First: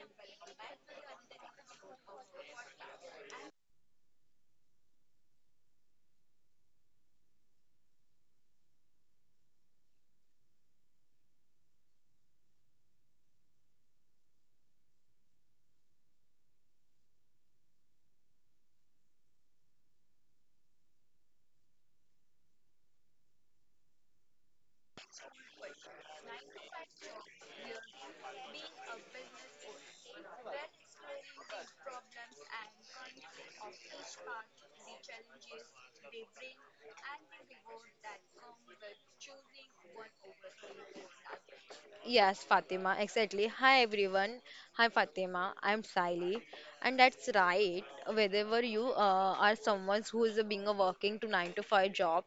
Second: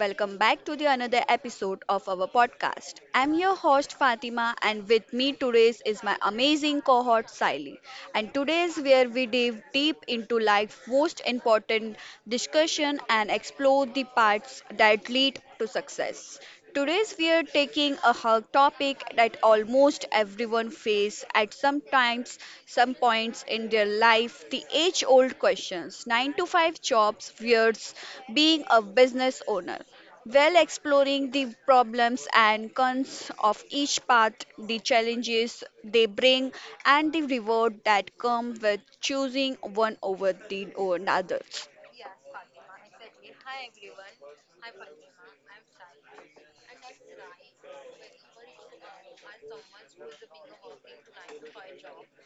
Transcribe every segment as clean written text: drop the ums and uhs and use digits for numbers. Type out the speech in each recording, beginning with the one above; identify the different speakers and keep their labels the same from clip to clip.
Speaker 1: welcome back to the another episode of our podcast. I'm your host Fatima and with me today is my amazing cohort Siley. And today's where we dive deep into life's most important discussion and explore the parts that lead to success. Today's we are taking a hot topic that almost everyone face at some times, some points in their life, the age-old questions, 9 to 5 jobs versus being a business owner. While exploring the problems and cons of each path, the challenges they bring, and the reward that come with choosing one over the another.
Speaker 2: Yes, Fatima, exactly. Hi everyone. Hi Fatima. I'm Siley. And that's right. Whenever you are someone who is being a working to 9 to 5 job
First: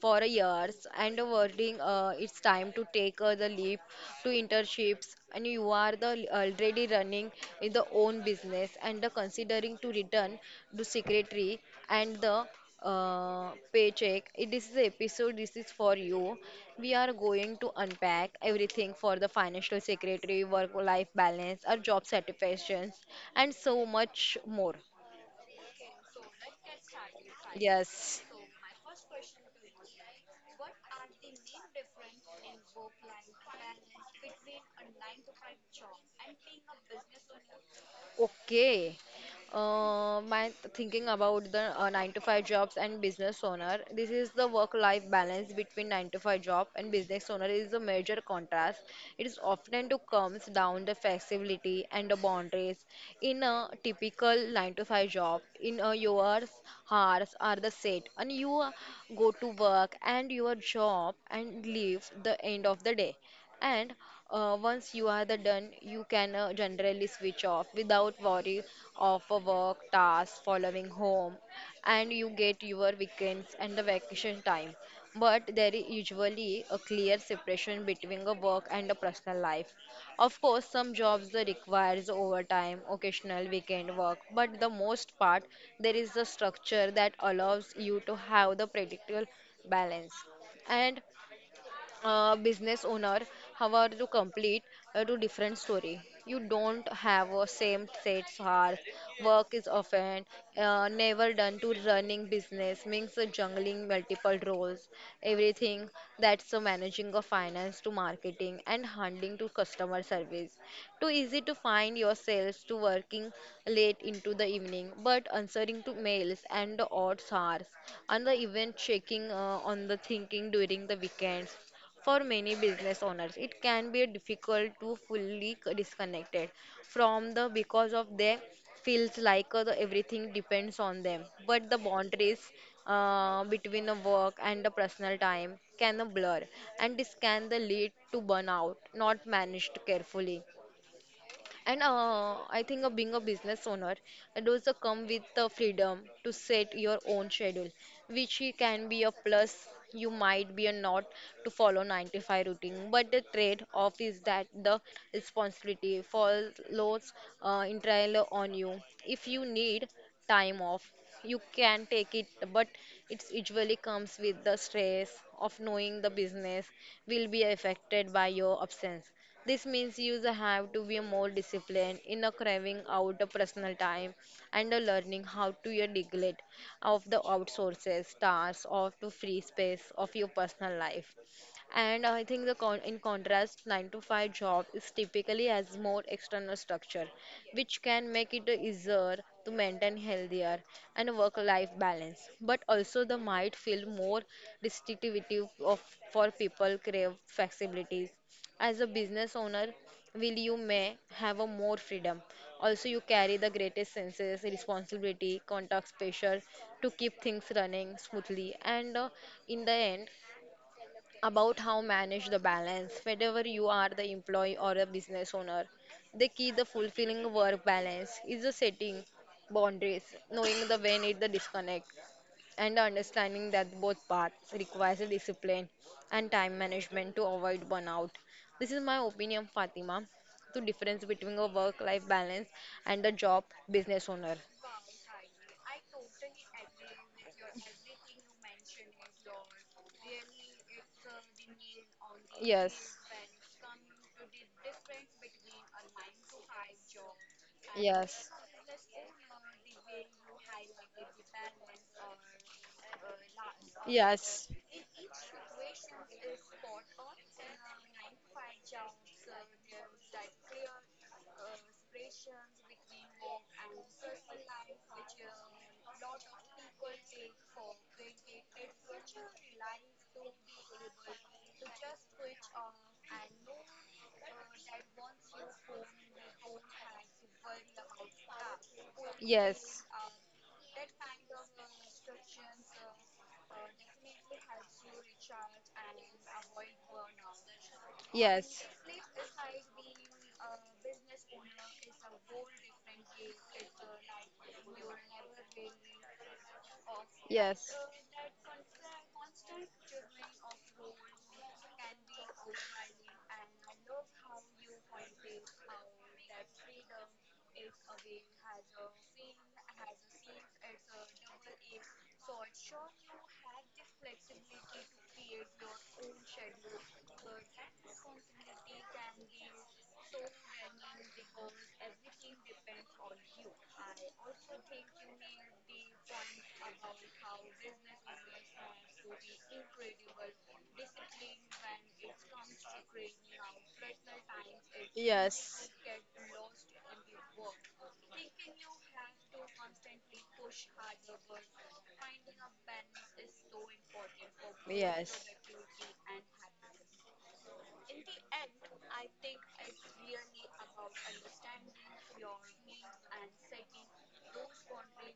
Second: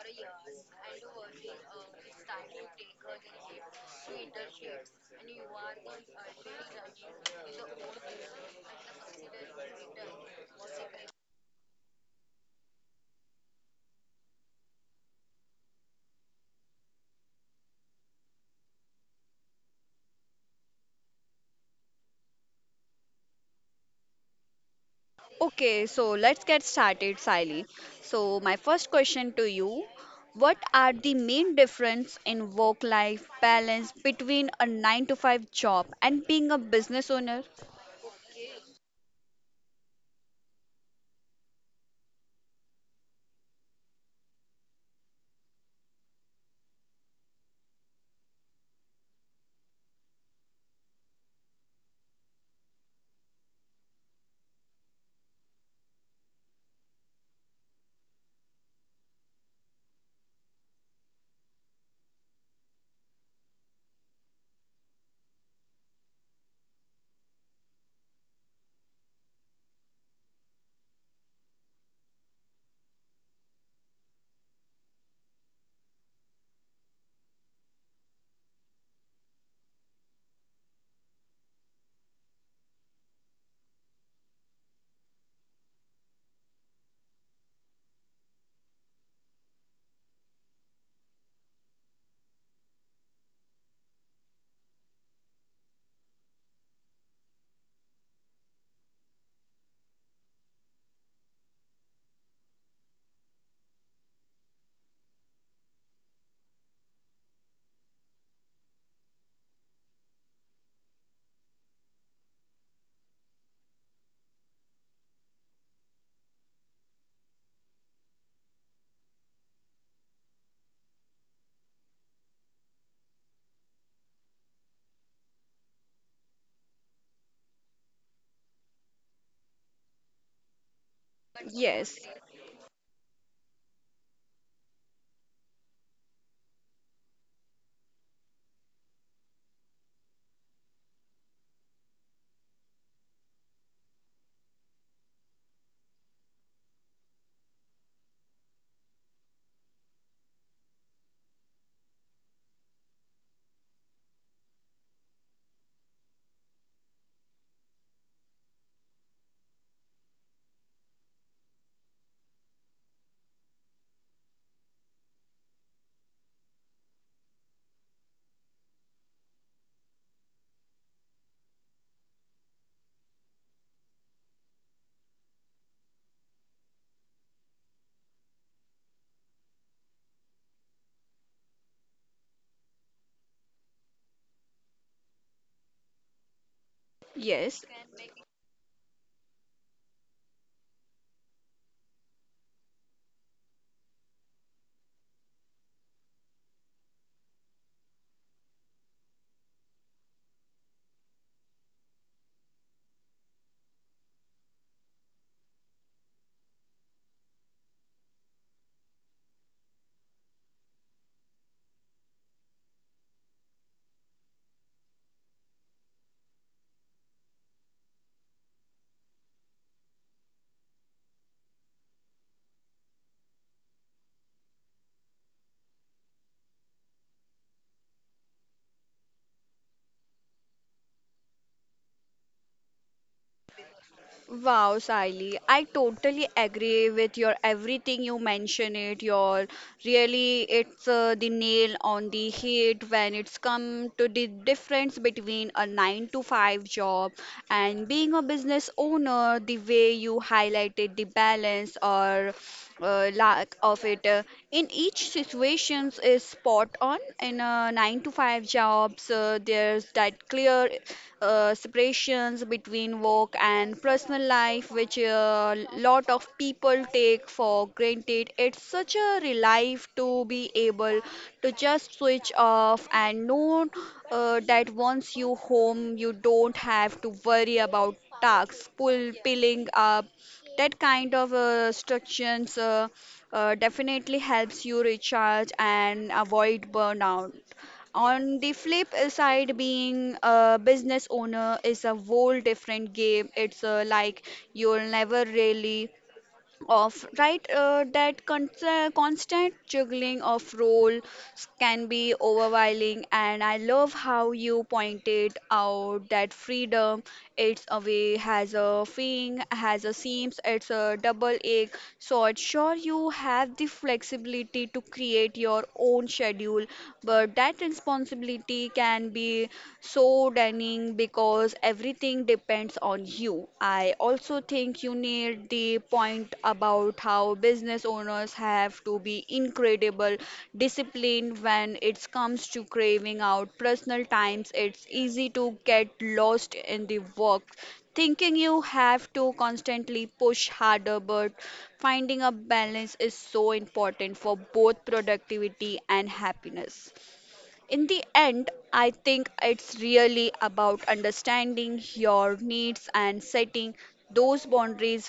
Speaker 2: for a years and a working it's time to take the leap to internships and you are the already running in the own business and considering to return to secretary and the paycheck. It is the episode. This is for you. We are going to unpack everything for the financial secretary, work-life balance, our job satisfactions, and so much more.
Speaker 1: Okay, so let's get started, Sally.
Speaker 2: Yes.
Speaker 1: So my first question to you, what are the main difference in work-life balance between a 9 to 5 job and being a business owner?
Speaker 2: Okay. My thinking about the 9 to 5 jobs and business owner. This is the work life balance between 9 to 5 job and business owner is a major contrast. It is often to comes down the flexibility and the boundaries. In a typical 9 to 5 job, in a yours hours are the set and you go to work and your job and leave the end of the day and once you are the done you can generally switch off without worry of a work task following home, and you get your weekends and the vacation time, but there is usually a clear separation between a work and a personal life. Of course, some jobs requires overtime occasional weekend work, but the most part there is a structure that allows you to have the predictable balance. And business owner however to complete to different story. You don't have a same set hours. Work is often never done to running business means juggling multiple roles, everything that's managing of finance to marketing and handling to customer service. Too easy to find yourselves to working late into the evening but answering to mails and the odd hours and the even checking on the thinking during the weekends. For many business owners, it can be difficult to fully disconnect it from the because of they feels like everything depends on them. But the
Speaker 1: Yes.
Speaker 2: boundaries between the work and the personal time can blur, and this can the lead to burnout not managed carefully. And I think of being a business owner, it also come with the freedom to set your own schedule, which can be a plus. You might be a not to follow 9 to 5 routine, but the trade-off is that the responsibility follows entirely on you. If you need time off, you can take it, but it usually comes with the stress of knowing the business will be affected by your absence. This means you have to be more disciplined in a carving out a personal time and a learning how to your neglect of the outsources, tasks, of the free space of your personal life. And I think in contrast, 9 to 5 job is typically has more external structure,
Speaker 1: Yes.
Speaker 2: which can make it easier to maintain healthier and work-life balance. But also, the might feel more restrictive of, for people crave flexibility as a business owner, will you may have a more freedom. Also, you carry the greatest senses, responsibility, contacts, pressure to keep things running smoothly. And in the end, about how manage the balance. Whether you are the employee or a business owner, the key the fulfilling work balance is the setting boundaries, knowing the when it the disconnect, and understanding that both paths requires a discipline and time management to avoid burnout. This is my opinion, Fatima, the difference between a work-life balance and a job business owner.
Speaker 1: Wow, Sally, I totally agree with your everything you mention it. Your really, it's the nail on the head
Speaker 2: Yes.
Speaker 1: when it's come to the difference between a 9 to 5 job and being a
Speaker 2: Yes.
Speaker 1: business owner. The way you highlighted the balance or lack of it
Speaker 2: Yes.
Speaker 1: in each situations is spot on in 9 to 5 jobs there's that clear separations between work and personal life, which a lot of people take for granted. It's such a relief to be able to just switch off and know that once you home you don't have to worry about tasks pull piling
Speaker 2: Yes.
Speaker 1: up. That kind of structures definitely helps you recharge and avoid burnout. On the
Speaker 2: Yes.
Speaker 1: flip side, being a business owner is a whole different game. It's like you'll never really of right,
Speaker 2: Yes.
Speaker 1: that constant juggling of roles can be overwhelming, and I love how you pointed out that freedom, it's a way has a thing has a seams, it's a double edged sword. Sure you have the flexibility to create your own schedule, but that responsibility can be so damning because everything depends on you. I also think you need the point about how business owners have to be incredible disciplined when it comes to craving out personal times. It's easy to
Speaker 2: Yes.
Speaker 1: get lost in the work thinking you have to constantly push harder, but finding a balance is so important for both productivity and happiness. In the end, I think it's really about understanding your needs and setting those boundaries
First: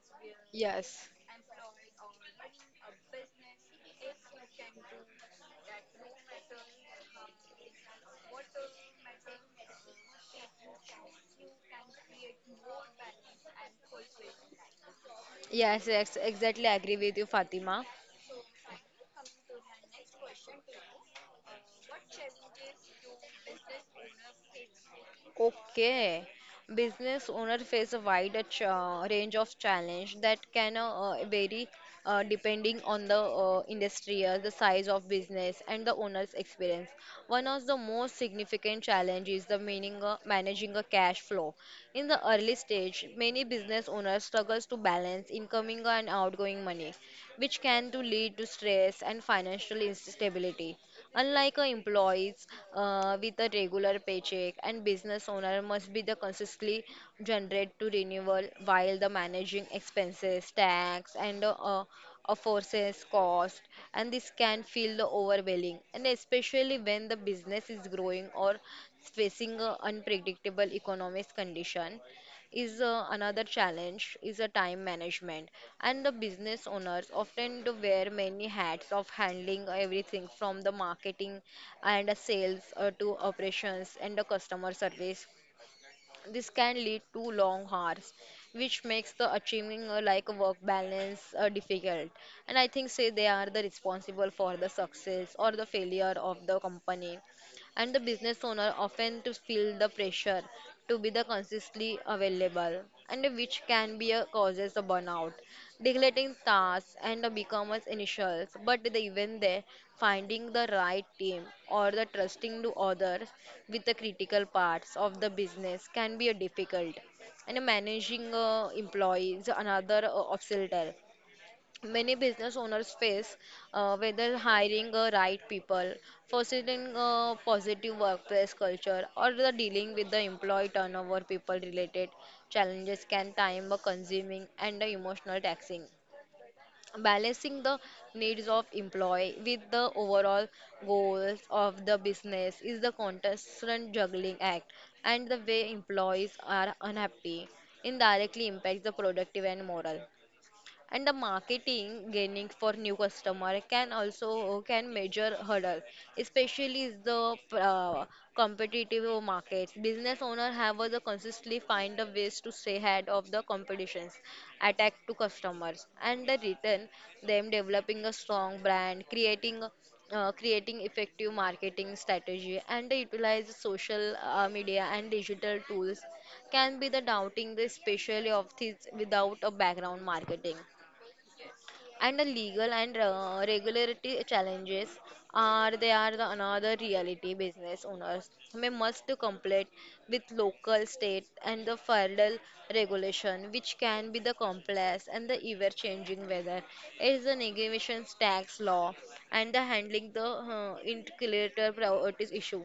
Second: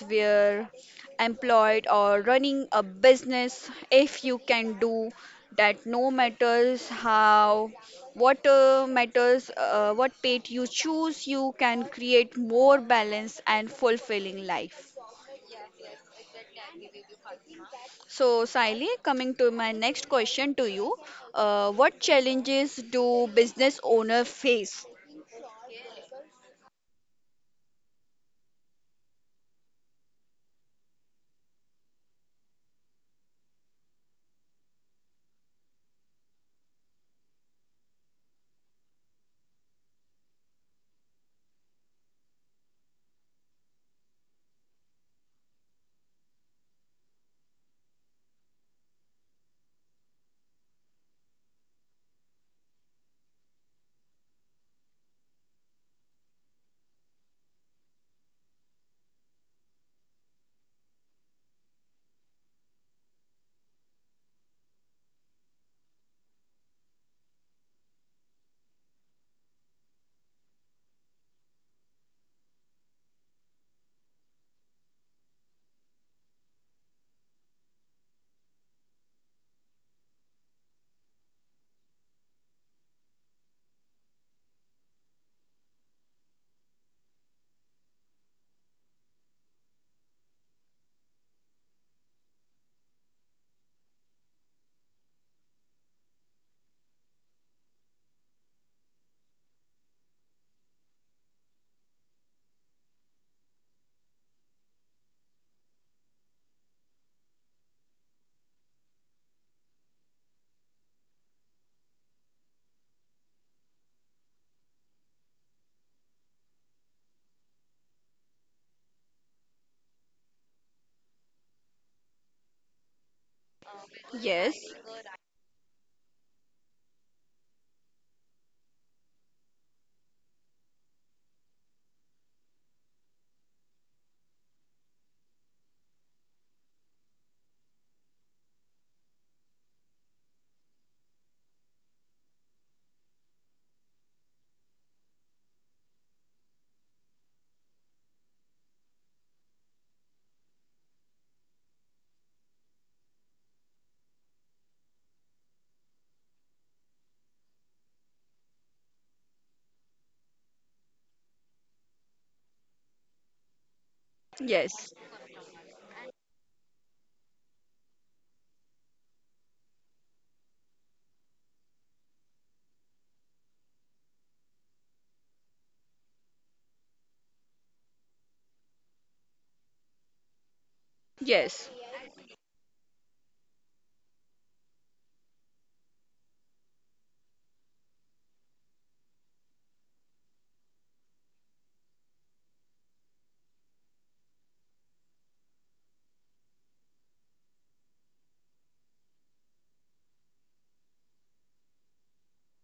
Speaker 2: Yes.
Speaker 1: where
Speaker 2: Yes.
Speaker 1: employed or running a business. If you can do that, no matters how, what matters, what path you choose, you can create more balanced and fulfilling life.
Speaker 2: Yes, ex exactly. Agree with you, Fatima.
Speaker 1: So, Siley, coming to my next question to you, what challenges do business owner face?
Speaker 2: Okay. Business owner face a wide range of challenge that can vary depending on the industry, the size of business, and the owner's experience. One of the most significant challenge is the meaning managing a cash flow. In the early stage, many business owners struggles to balance incoming and outgoing money, which can to lead to stress and financial instability. Unlike a employees with a regular paycheck, and business owner must be the consistently generate to renewal while the managing expenses, tax, and of forces cost. And this can feel the overwhelming, and especially when the business is growing or facing a unpredictable economic condition is another challenge is a time management. And the business owners often do wear many hats of handling everything from the marketing and the sales to operations and the customer service. This can lead to long hours, which makes the achieving like a work balance difficult. And I think say they are the responsible for the success or the failure of the company, and the business owner often to feel the pressure to be the consistently available, and which can be a causes of burnout, neglecting tasks and the becomers initials. But the even there, finding the right team or the trusting to others with the critical parts of the business can be a difficult. And managing employees another obstacle many business owners face, whether
Speaker 1: Yes,
Speaker 2: hiring the right people, fostering a positive workplace culture or the dealing with the employee turnover, people related challenges can time a consuming and the emotional taxing. Balancing the needs of employee with the overall goals of the business is the constant juggling act, and the way employees are unhappy indirectly impacts the productive and moral. And the marketing gaining for new customer can also can measure hurdle, especially is the competitive market business owner have the consistently find the ways to stay ahead of the competitions,
Speaker 1: yes,
Speaker 2: attack to customers and the return them, developing a strong brand, creating effective marketing strategy and they utilize social media and digital tools, can be the doubting the especially of these without a background marketing.
Speaker 1: yes,
Speaker 2: And the legal and regulatory challenges are they are the another reality business owners may must to complete with local state and the federal regulation, which can be the complex and the ever changing weather is the negation tax law and the handling the intercalator priorities issue,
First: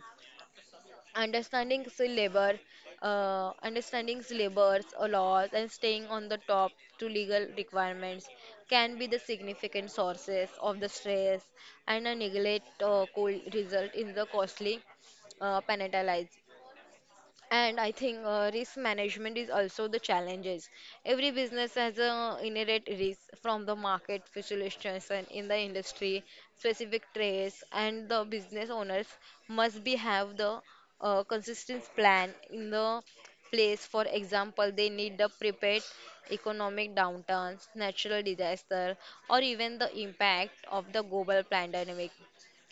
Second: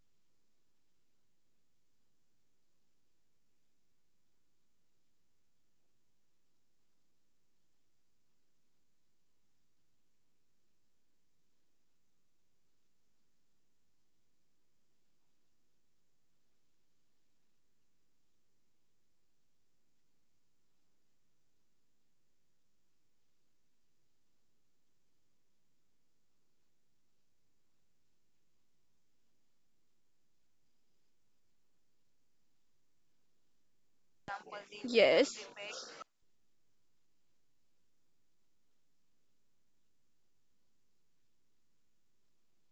Speaker 2: understanding labor, understanding the labor's or laws and staying on the top to legal requirements can be the significant sources of the stress, and a neglect could result in the costly penalties. And I think risk management is also the challenges. Every business has a inherent risk from the market fluctuations in the industry, specific trades, and the business owners must be have the consistent plan in the place. For example, they need the
Speaker 1: yes,
Speaker 2: prepared economic downturns, natural disaster, or even the impact of the global pandemic.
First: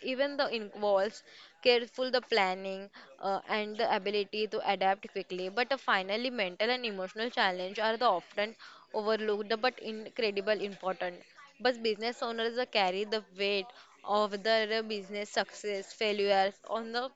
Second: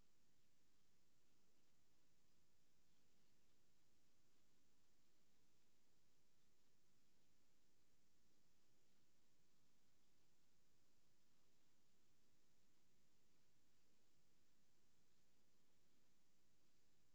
Speaker 2: Even the involves careful the planning and the ability to adapt quickly. But finally, mental and emotional challenge are the often overlooked but incredible important. But business owners carry the weight of their business success, failures on the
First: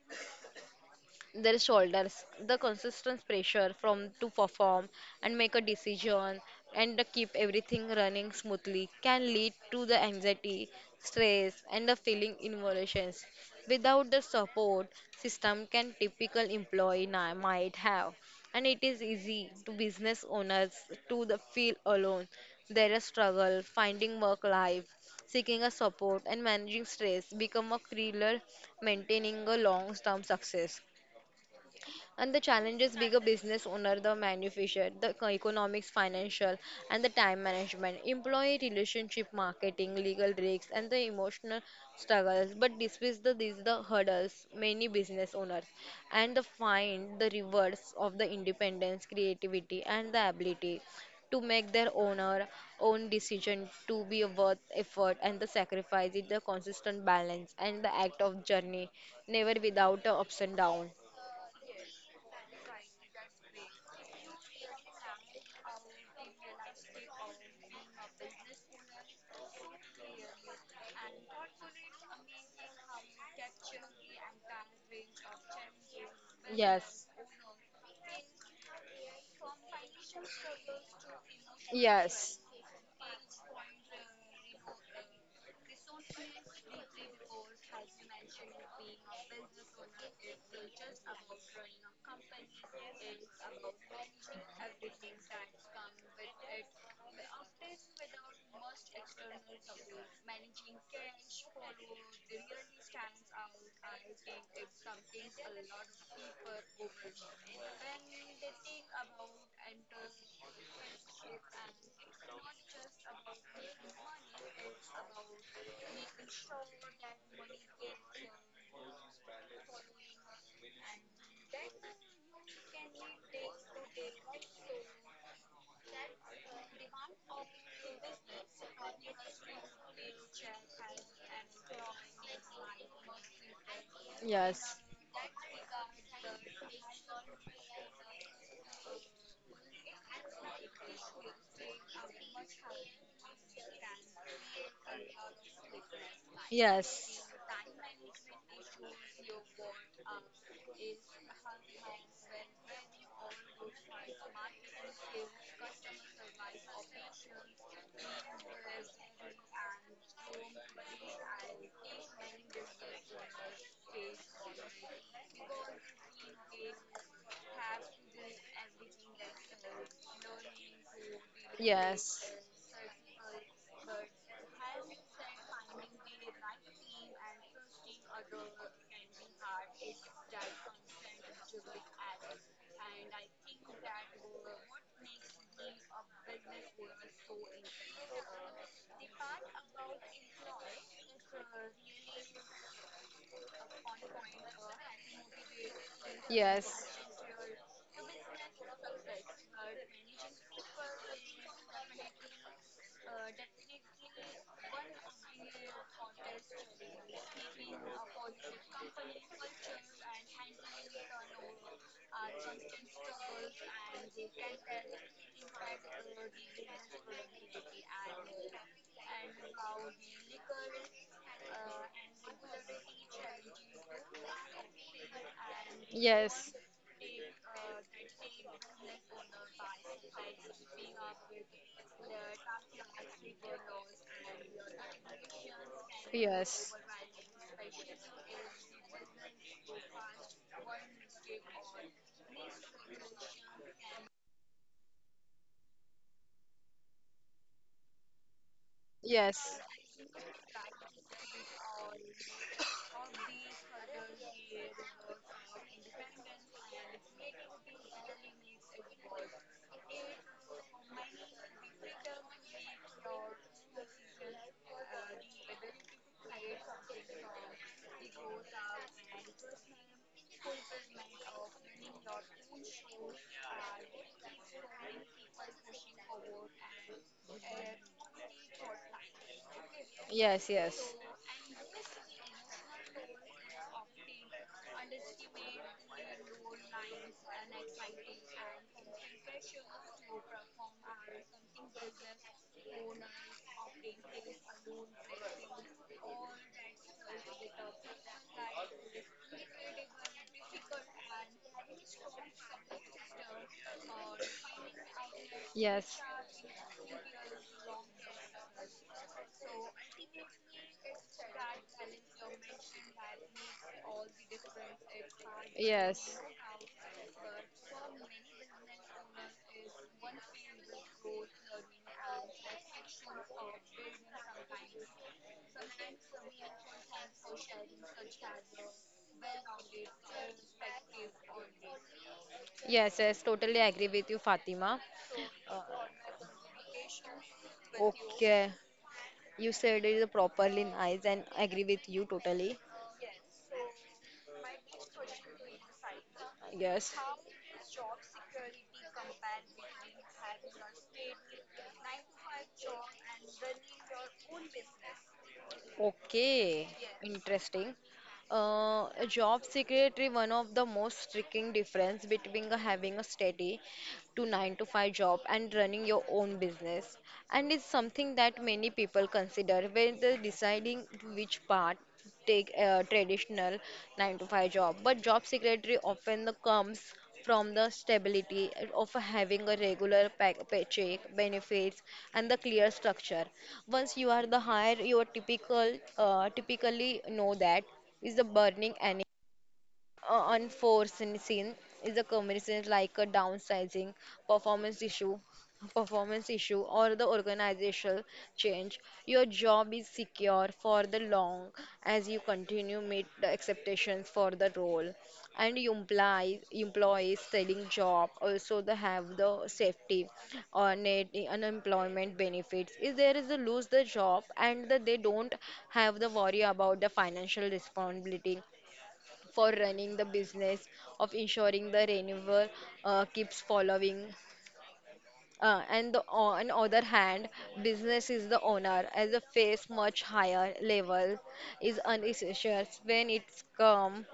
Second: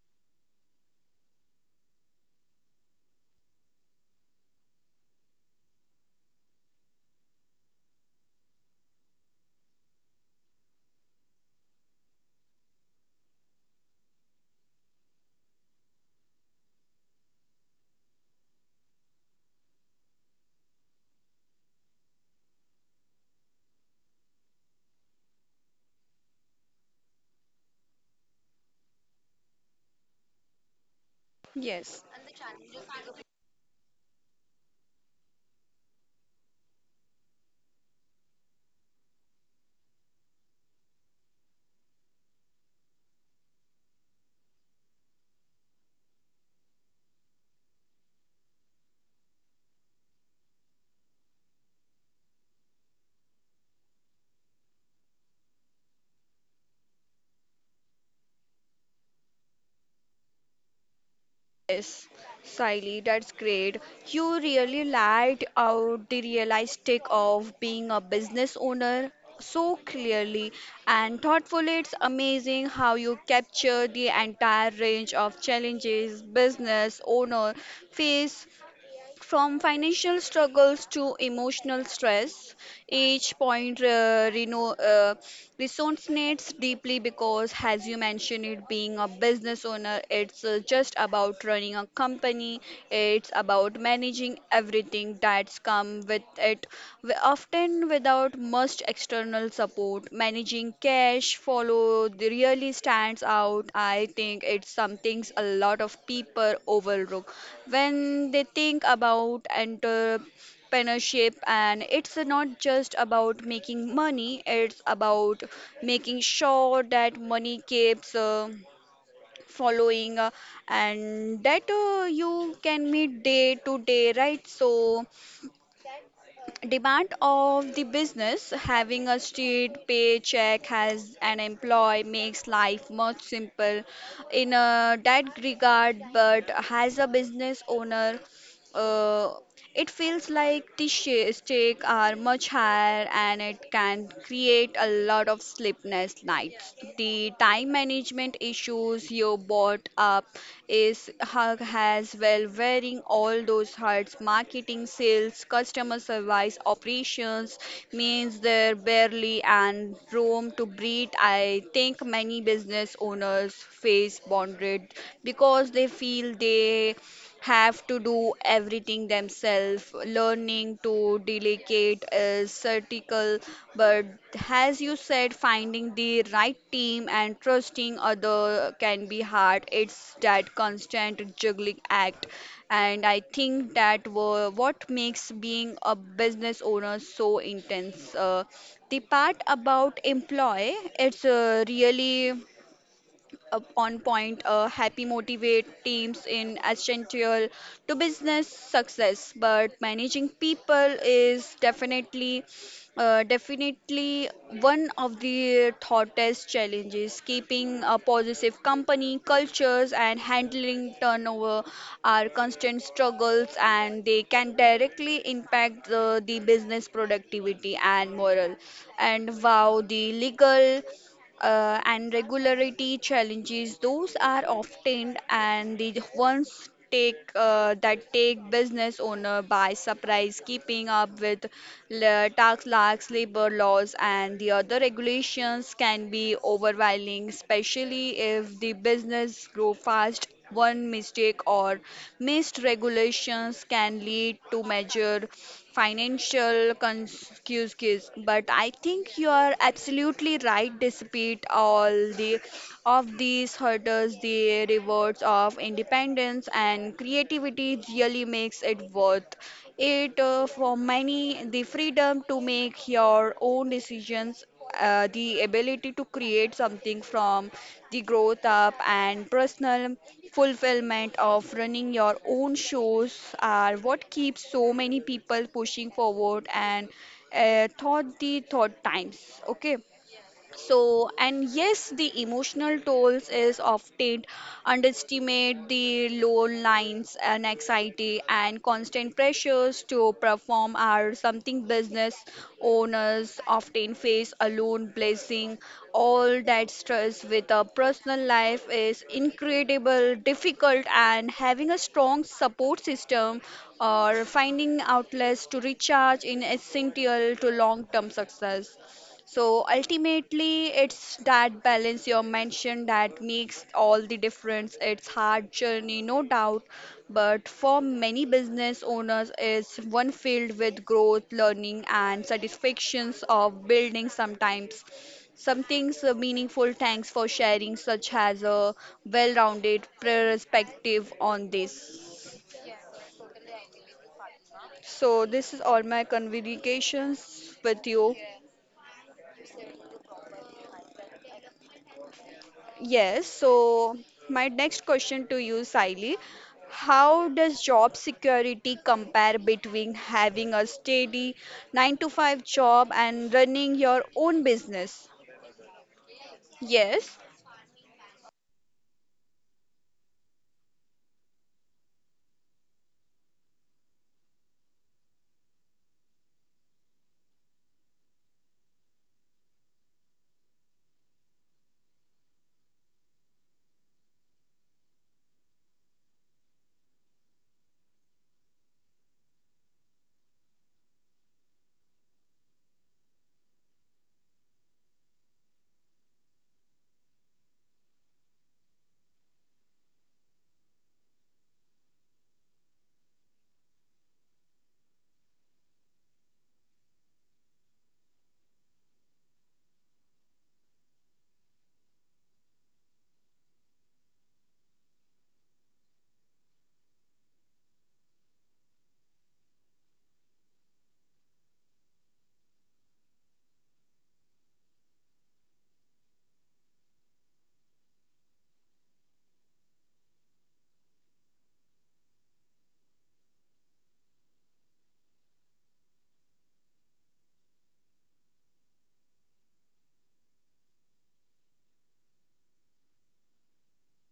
Speaker 2: their shoulders the consistent pressure from to perform and make a decision and to keep everything running smoothly can lead to the anxiety, stress and the feeling involutions without the support system can typical employee might have, and it is easy to business owners to the feel alone their struggle finding work life, seeking a support and managing stress become a killer maintaining a long term success.
Speaker 1: yes,
Speaker 2: And the challenges bigger business owner, the manufacturer, economics, financial, and the time management, employee relationship, marketing, legal risks, and the emotional struggles. But despite these the hurdles, many business owners and the find the rewards of the independence, creativity, and the ability to make their owner own decision to be a worth effort, and the sacrifice is the consistent balance and the act of journey never without the ups and downs.
Speaker 1: yes. Siley, that's great. You really laid out the realistic of being a business owner so clearly and thoughtfully. It's amazing how you capture the entire range of challenges business
Speaker 2: Yes.
Speaker 1: owner face. From financial struggles to emotional
Speaker 2: Yes.
Speaker 1: stress, each point, resonates deeply because, as you mentioned, it being a business owner, it's just about running a company, it's about managing everything that's come with it, often without much external support. Managing cash follow the really stands out. I think it's something a lot of people overlook when they think about entrepreneurship, and it's not just about making money, it's about making sure that money keeps following and that you can meet day to day, right? So demand of the business, having a straight paycheck has an employee makes life much simple in
Speaker 2: Yes.
Speaker 1: a that regard, but as a business owner, uh, it feels like the stakes are much higher and it can create a lot of sleepless nights.
Speaker 2: Yes.
Speaker 1: The time management issues you brought up is as well, wearing all those hats, marketing, sales, customer service, operations means there barely and room to breathe. I think many business owners face boundary because they feel they have to do everything themselves. Learning to delegate
Speaker 2: Yes.
Speaker 1: is critical, but as you said, finding the right team and trusting other can be hard. It's that constant juggling act, and I think that what makes being a business owner so intense. The part about employee, it's really up on point, happy motivate teams in essential to business success. But managing people is definitely one of the hottest challenges. Keeping a positive company cultures and handling turnover are constant struggles, and they can directly impact the business productivity and morale. And wow, the legal and regularity challenges, those are often and the
Speaker 2: Yes.
Speaker 1: ones take that take business owner by surprise, keeping up with tax laws, labor laws, and the other regulations can
Speaker 2: Yes.
Speaker 1: be
Speaker 2: Yes.
Speaker 1: overwhelming, especially if the business grow fast. One mistake or missed regulations can lead to major financial consequences. But I think you are
Speaker 2: Yes.
Speaker 1: absolutely right. Despite all the of these hurdles, the rewards of independence and creativity really makes it worth it for many. The freedom to make your own decisions, the ability to create something from the growth up and personal fulfillment of running your own shows are what keeps so many people pushing forward and thought the thought times. Okay,
Speaker 2: Yes, yes.
Speaker 1: so, and yes, the emotional tolls is often underestimate, the low lines and anxiety and constant pressures to perform are something business owners often face alone, blessing all that stress with a personal life is incredible difficult, and having a strong support system or finding outlets to
Speaker 2: Yes.
Speaker 1: recharge in essential to long-term success. So ultimately, it's that balance you mentioned that makes all the difference. It's hard journey,
Speaker 2: Yes.
Speaker 1: no doubt, but for many business owners, it's one filled with growth, learning, and satisfactions of building. Sometimes, something so meaningful. Thanks for sharing such as a well-rounded perspective on this.
Speaker 2: Yes, yes, totally agree with you, Fatima.
Speaker 1: So this
Speaker 2: Uh,
Speaker 1: is all my communications with you.
Speaker 2: okay, you said it properly nice and I agree with you totally.
Speaker 1: Yes, so my next question to you, Saili.
Speaker 2: Yes.
Speaker 1: How does job security compare between having a steady 9 to 5 job and running your own business?
Speaker 2: Okay,
Speaker 1: Yes,
Speaker 2: interesting. A job secretary, one of the most striking difference between a having a steady to 9 to 5 job and running your own business, and it's something that many people consider when they're deciding which part take a traditional 9 to 5 job, but job secretary often comes from the stability of having a regular paycheck benefits and the clear structure. Once you are the hire you are typically know that is the burning unforeseen scene is a commission like a downsizing, performance issue or the organizational change, your job is secure for the long as you continue meet the expectations for the role. And you employ employees selling job, also they have the safety or net unemployment benefits if there is a lose the job, and they don't have the worry about the financial responsibility for running the business of ensuring the renewal keeps following. On other hand, business is the owner as a face much higher level is unessential when it's come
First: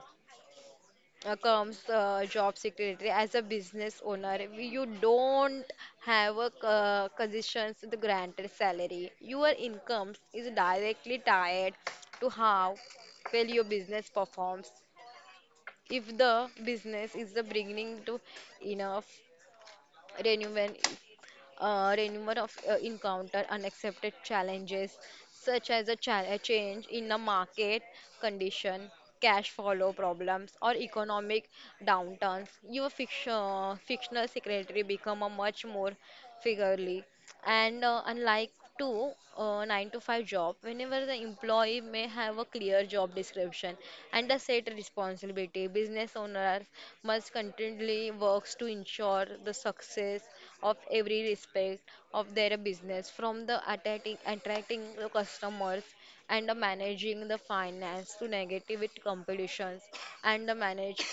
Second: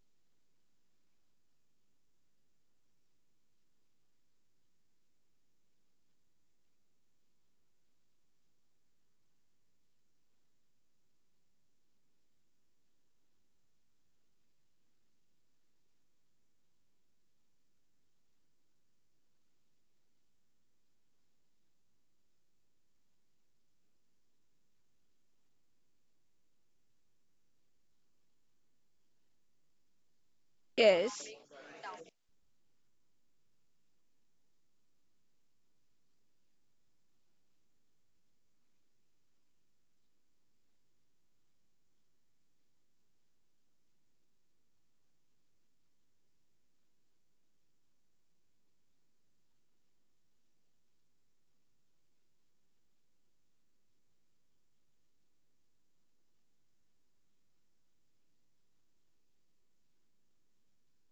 Speaker 2: comes job secretary. As a business owner you don't have a conditions to the granted salary, your income is directly tied to how well your business performs. If the business is the beginning to enough revenue, Renumar of encounter unaccepted challenges such as a change in the market condition, cash follow problems, or
Speaker 1: yes,
Speaker 2: economic downturns. Your fictional secretary become a much more figurely, and unlike to 9 to 5 job whenever the employee may have a clear job description and a set responsibility, business owners must continually works to ensure the success of every respect of their business, from the attracting the customers and the managing the finance to negative with competitions, and the manage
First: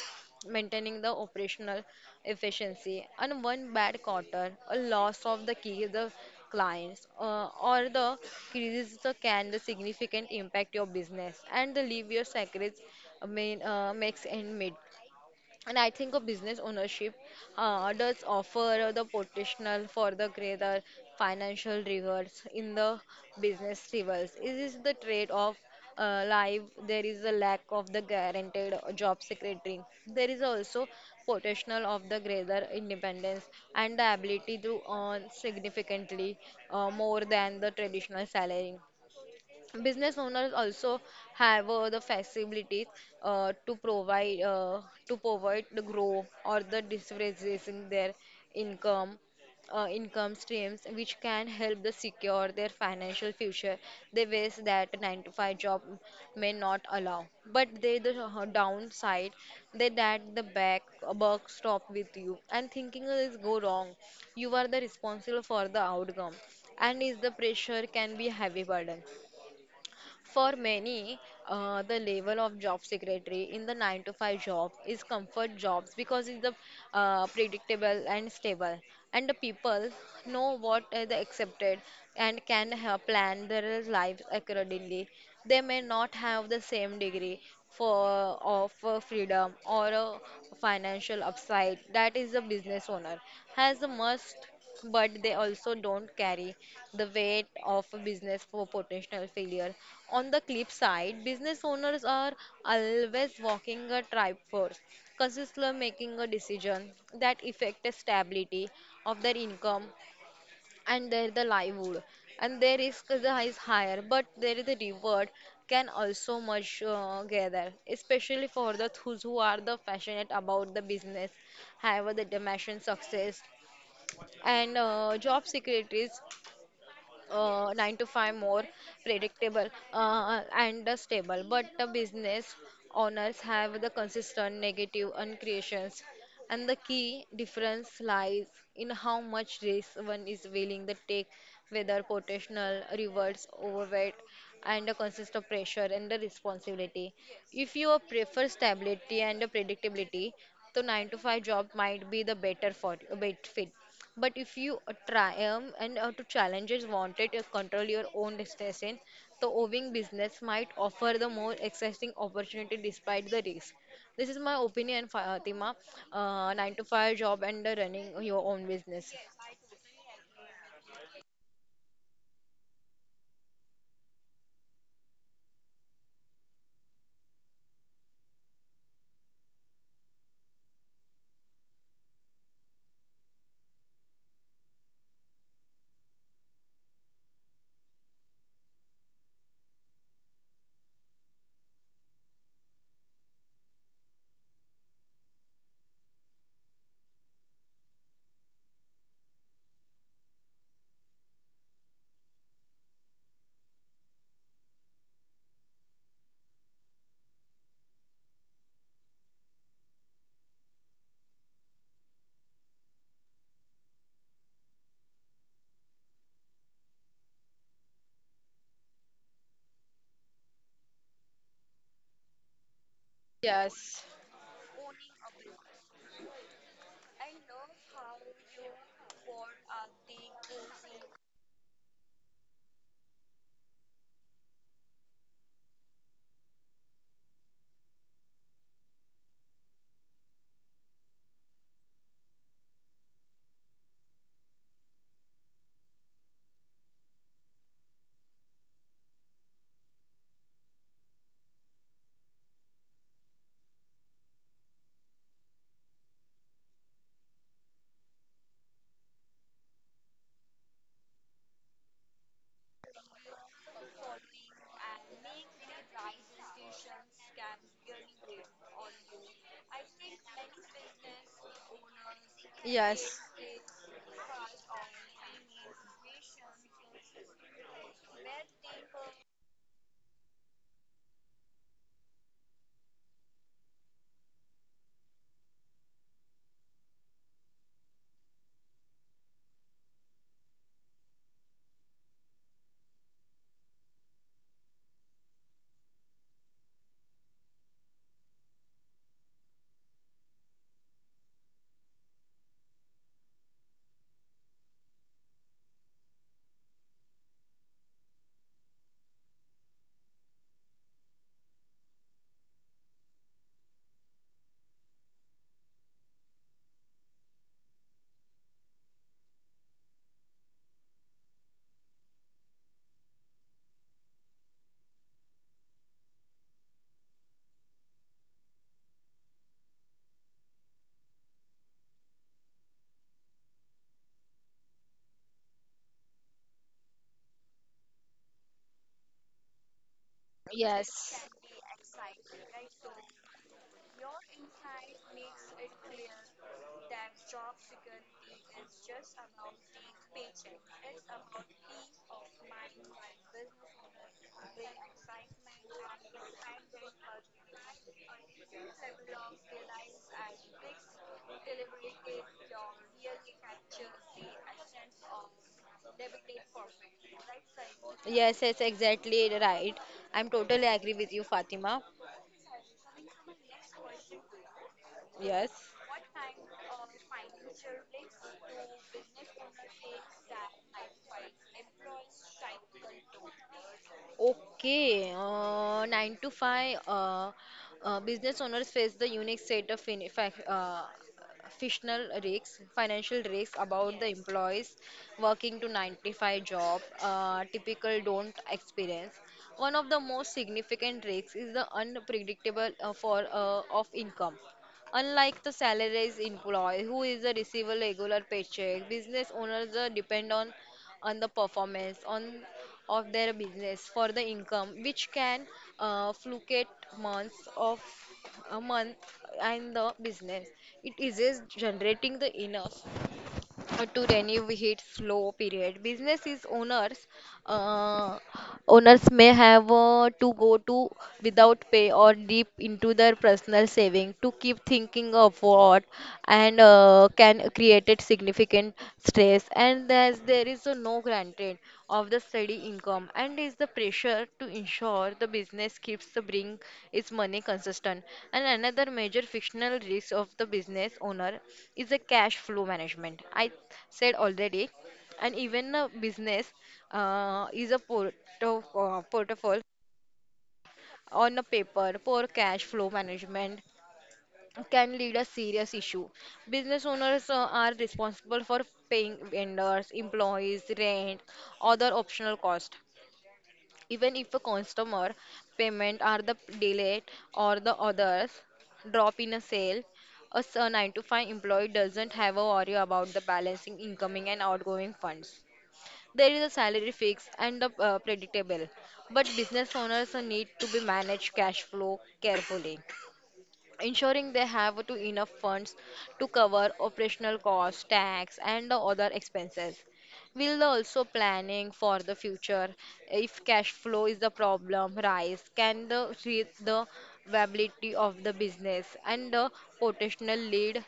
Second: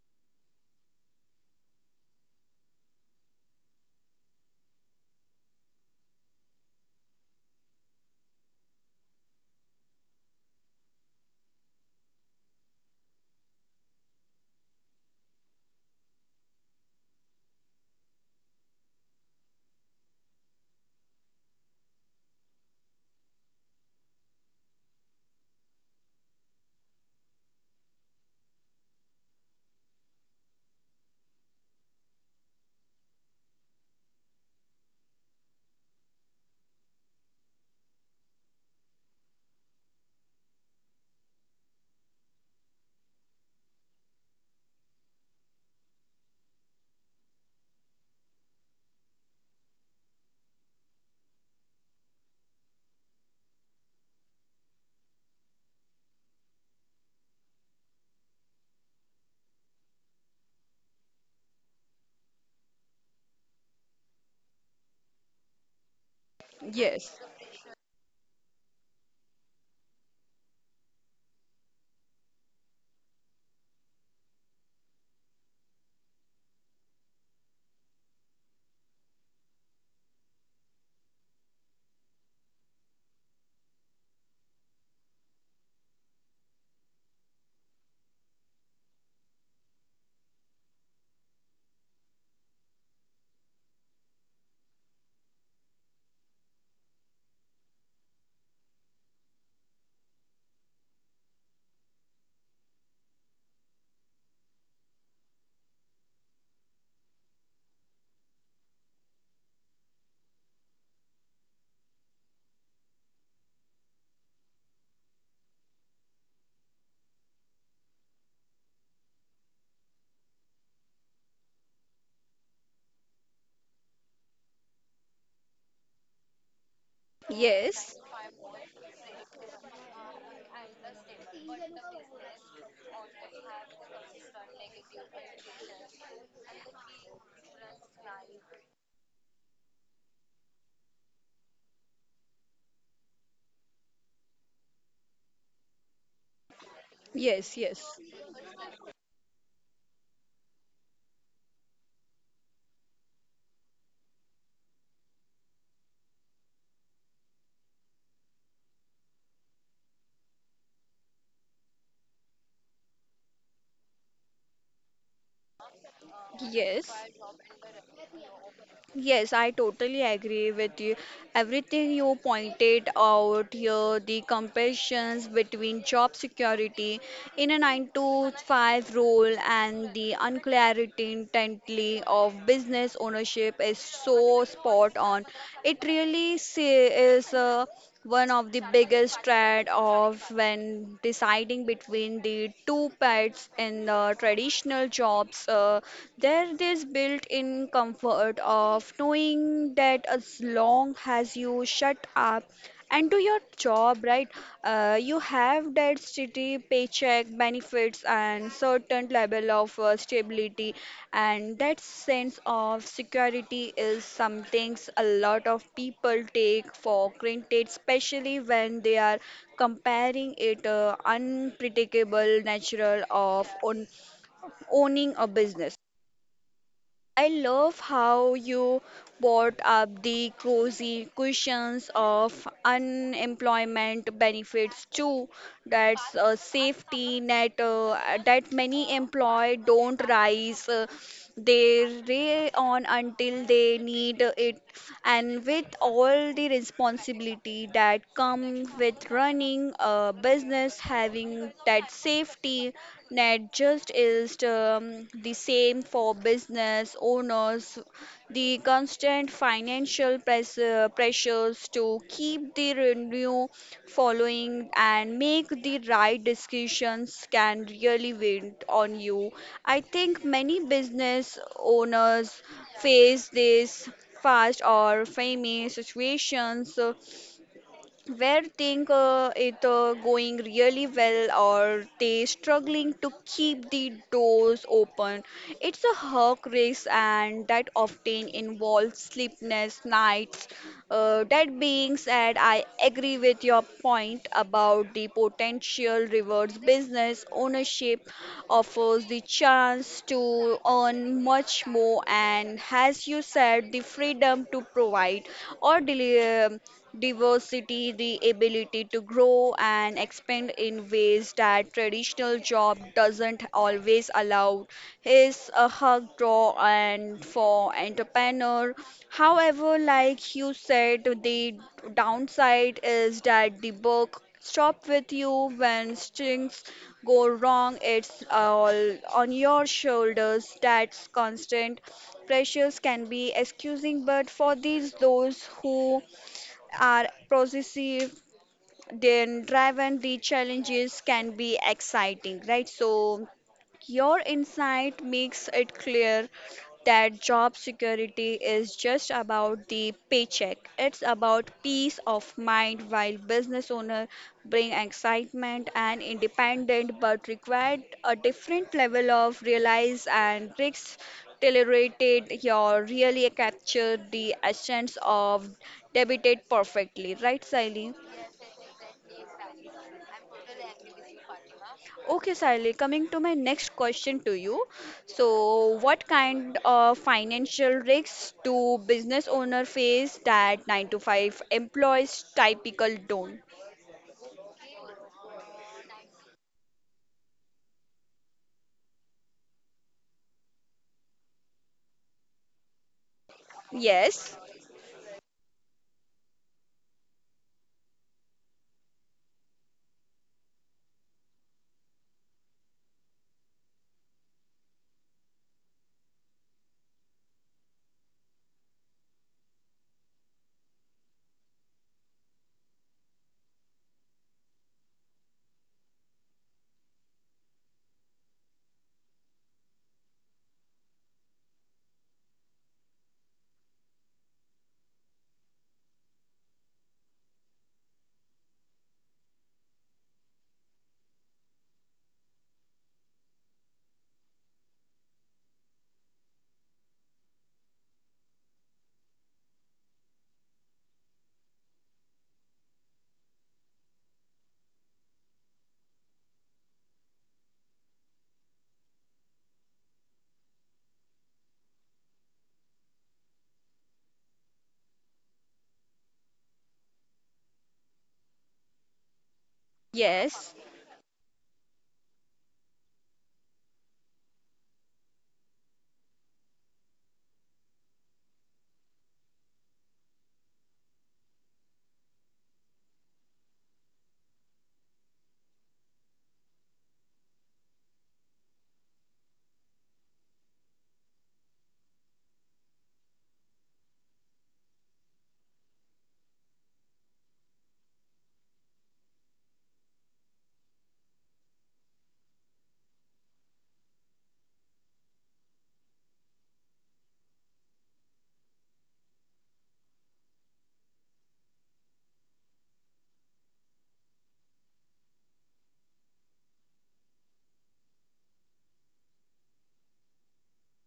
Speaker 2: maintaining the operational efficiency. And one bad quarter, a loss of the key the clients, or the crisis the can the significant impact your business and the leave your secrets main makes and meet. And I think a business ownership does offer the potential for the greater financial rewards in the business rivals. It is the trade of life. There is a lack of the guaranteed job security. There is also potential of the greater independence and the ability to earn significantly more than the traditional salary. Business owners also have the facilities uh, to provide uh, to provide the growth or the diversification their income, income streams which can help the secure their financial future the ways that a 9 to 5 job may not allow. But they the downside, they that the back buck stop with you and thinking is go wrong, you are the responsible for the outcome, and is
Speaker 1: yes,
Speaker 2: the pressure can be heavy burden for many. The level of job secretary in the 9 to 5 job is comfort jobs because it's the predictable and stable, and the people know what is accepted and can plan their lives accordingly. They may not have the same degree for of freedom or a financial upside that is a business owner has the must, but they also don't carry the weight of a business for potential failure. On the flip side, business owners are always walking a triforce, consistently making a decision that affect the stability of their income and their the livelihood. And their risk is higher, but there is the reward can also much gather, especially for the those who are the passionate about the business, have the determination success. And job security is 9
Speaker 1: yes,
Speaker 2: to 5 more predictable and stable, but the business owners have the consistent negative uncreations. And the key difference lies in how much risk one is willing to take, whether potential rewards overweight and a consistent pressure and the responsibility.
Speaker 1: yes,
Speaker 2: If you prefer stability and predictability, the 9 to 5 job might be the better for bet fit. But if you triumph and to challenges wanted to control your own destination, the owing business might offer the more exciting opportunity despite the risk. This is my opinion, Fatima.
Speaker 1: yes,
Speaker 2: Nine to
Speaker 1: yes,
Speaker 2: five job and running your own business.
Speaker 1: yes, I totally agree with you. Everything you pointed out here, the comparisons between job security in a 9 to 5 role and the unclarity intently of business ownership is so spot on. It really say, is a one of the biggest trade off when deciding between the two pets in the traditional jobs, there is built-in comfort of knowing that as long as you shut up and do your job right, you have that steady paycheck benefits and certain level of stability. And that sense of security is something a lot of people take for granted, especially when they are comparing it unpredictable natural of
Speaker 2: Yes.
Speaker 1: owning a business. I love how you brought up the crazy questions of unemployment benefits too. That's a safety net that many employed don't rise. They rely on until they need it, and with all the responsibility that come with running a business, having that safety net just is the same for business owners. The constant financial pressures to keep the revenue following and make the right decisions can really weigh on you. I think many business owners face this fast or famous situations, where think it going really well or they struggling to keep the doors open, it's a hawk race and that often involves sleepless nights. That being said, I agree with your point about the potential rewards business ownership offers, the chance to earn much more, and as you said, the freedom to provide or deliver diversity, the ability to grow and expand in ways that traditional job doesn't always allow is a hug draw and for entrepreneur. However, like you said, the downside is that the book stop with you when things go wrong. It's all on your shoulders. That's constant. Pressures can be excusing, but for these those who are possessive, then driven, the challenges
Speaker 2: Yes.
Speaker 1: can be exciting, right? So your insight makes it clear that job security is just about the paycheck. It's about peace of mind while business owners bring excitement and independent but required a different level of realize and risk tolerated, your really captured the essence of debited perfectly, right Siley?
Speaker 2: Yes, yes, exactly right. I'm totally agree with you, Fatima.
Speaker 1: Okay, Sally, coming to my next question to you.
Speaker 2: Yes.
Speaker 1: So, what kind of financial risks do business owner face that 9 to 5 employees typical don't?
Speaker 2: Okay, 9 to 5 business owners face the unique set of financial risks about the
Speaker 1: Yes,
Speaker 2: employees working to 95 job, typical don't experience. One of the most significant risks is the unpredictable for of income. Unlike the salaries employee who is a receiver regular paycheck, business owners depend on the performance on of their business for the income, which can fluctuate months of a month. And the business, it is just generating the enough to renew hit slow period. Business is owners. Uh, Owners may have to go to without pay or deep into their personal saving to keep thinking of what, and can create significant. Yes, and as there is a no granted of the steady income, and is the pressure to ensure the business keeps the bring its money consistent. And another major fictional risk of the business owner is the cash flow management. I said already. And even a business is a port of, portfolio
Speaker 1: yes,
Speaker 2: on a paper, poor cash flow management can lead a serious issue. Business owners are responsible for paying vendors, employees, rent, other optional costs. Even if a customer payment are the delayed or the others drop in a sale, a 9 to 5 employee doesn't have a worry about the balancing incoming and outgoing funds. There is a salary fix and the predictable, but business owners need to be manage cash flow carefully, ensuring they have to enough funds to cover operational costs, tax, and the other expenses. Will also planning for the future. If cash flow is the problem, rise can the viability of the business and the potential lead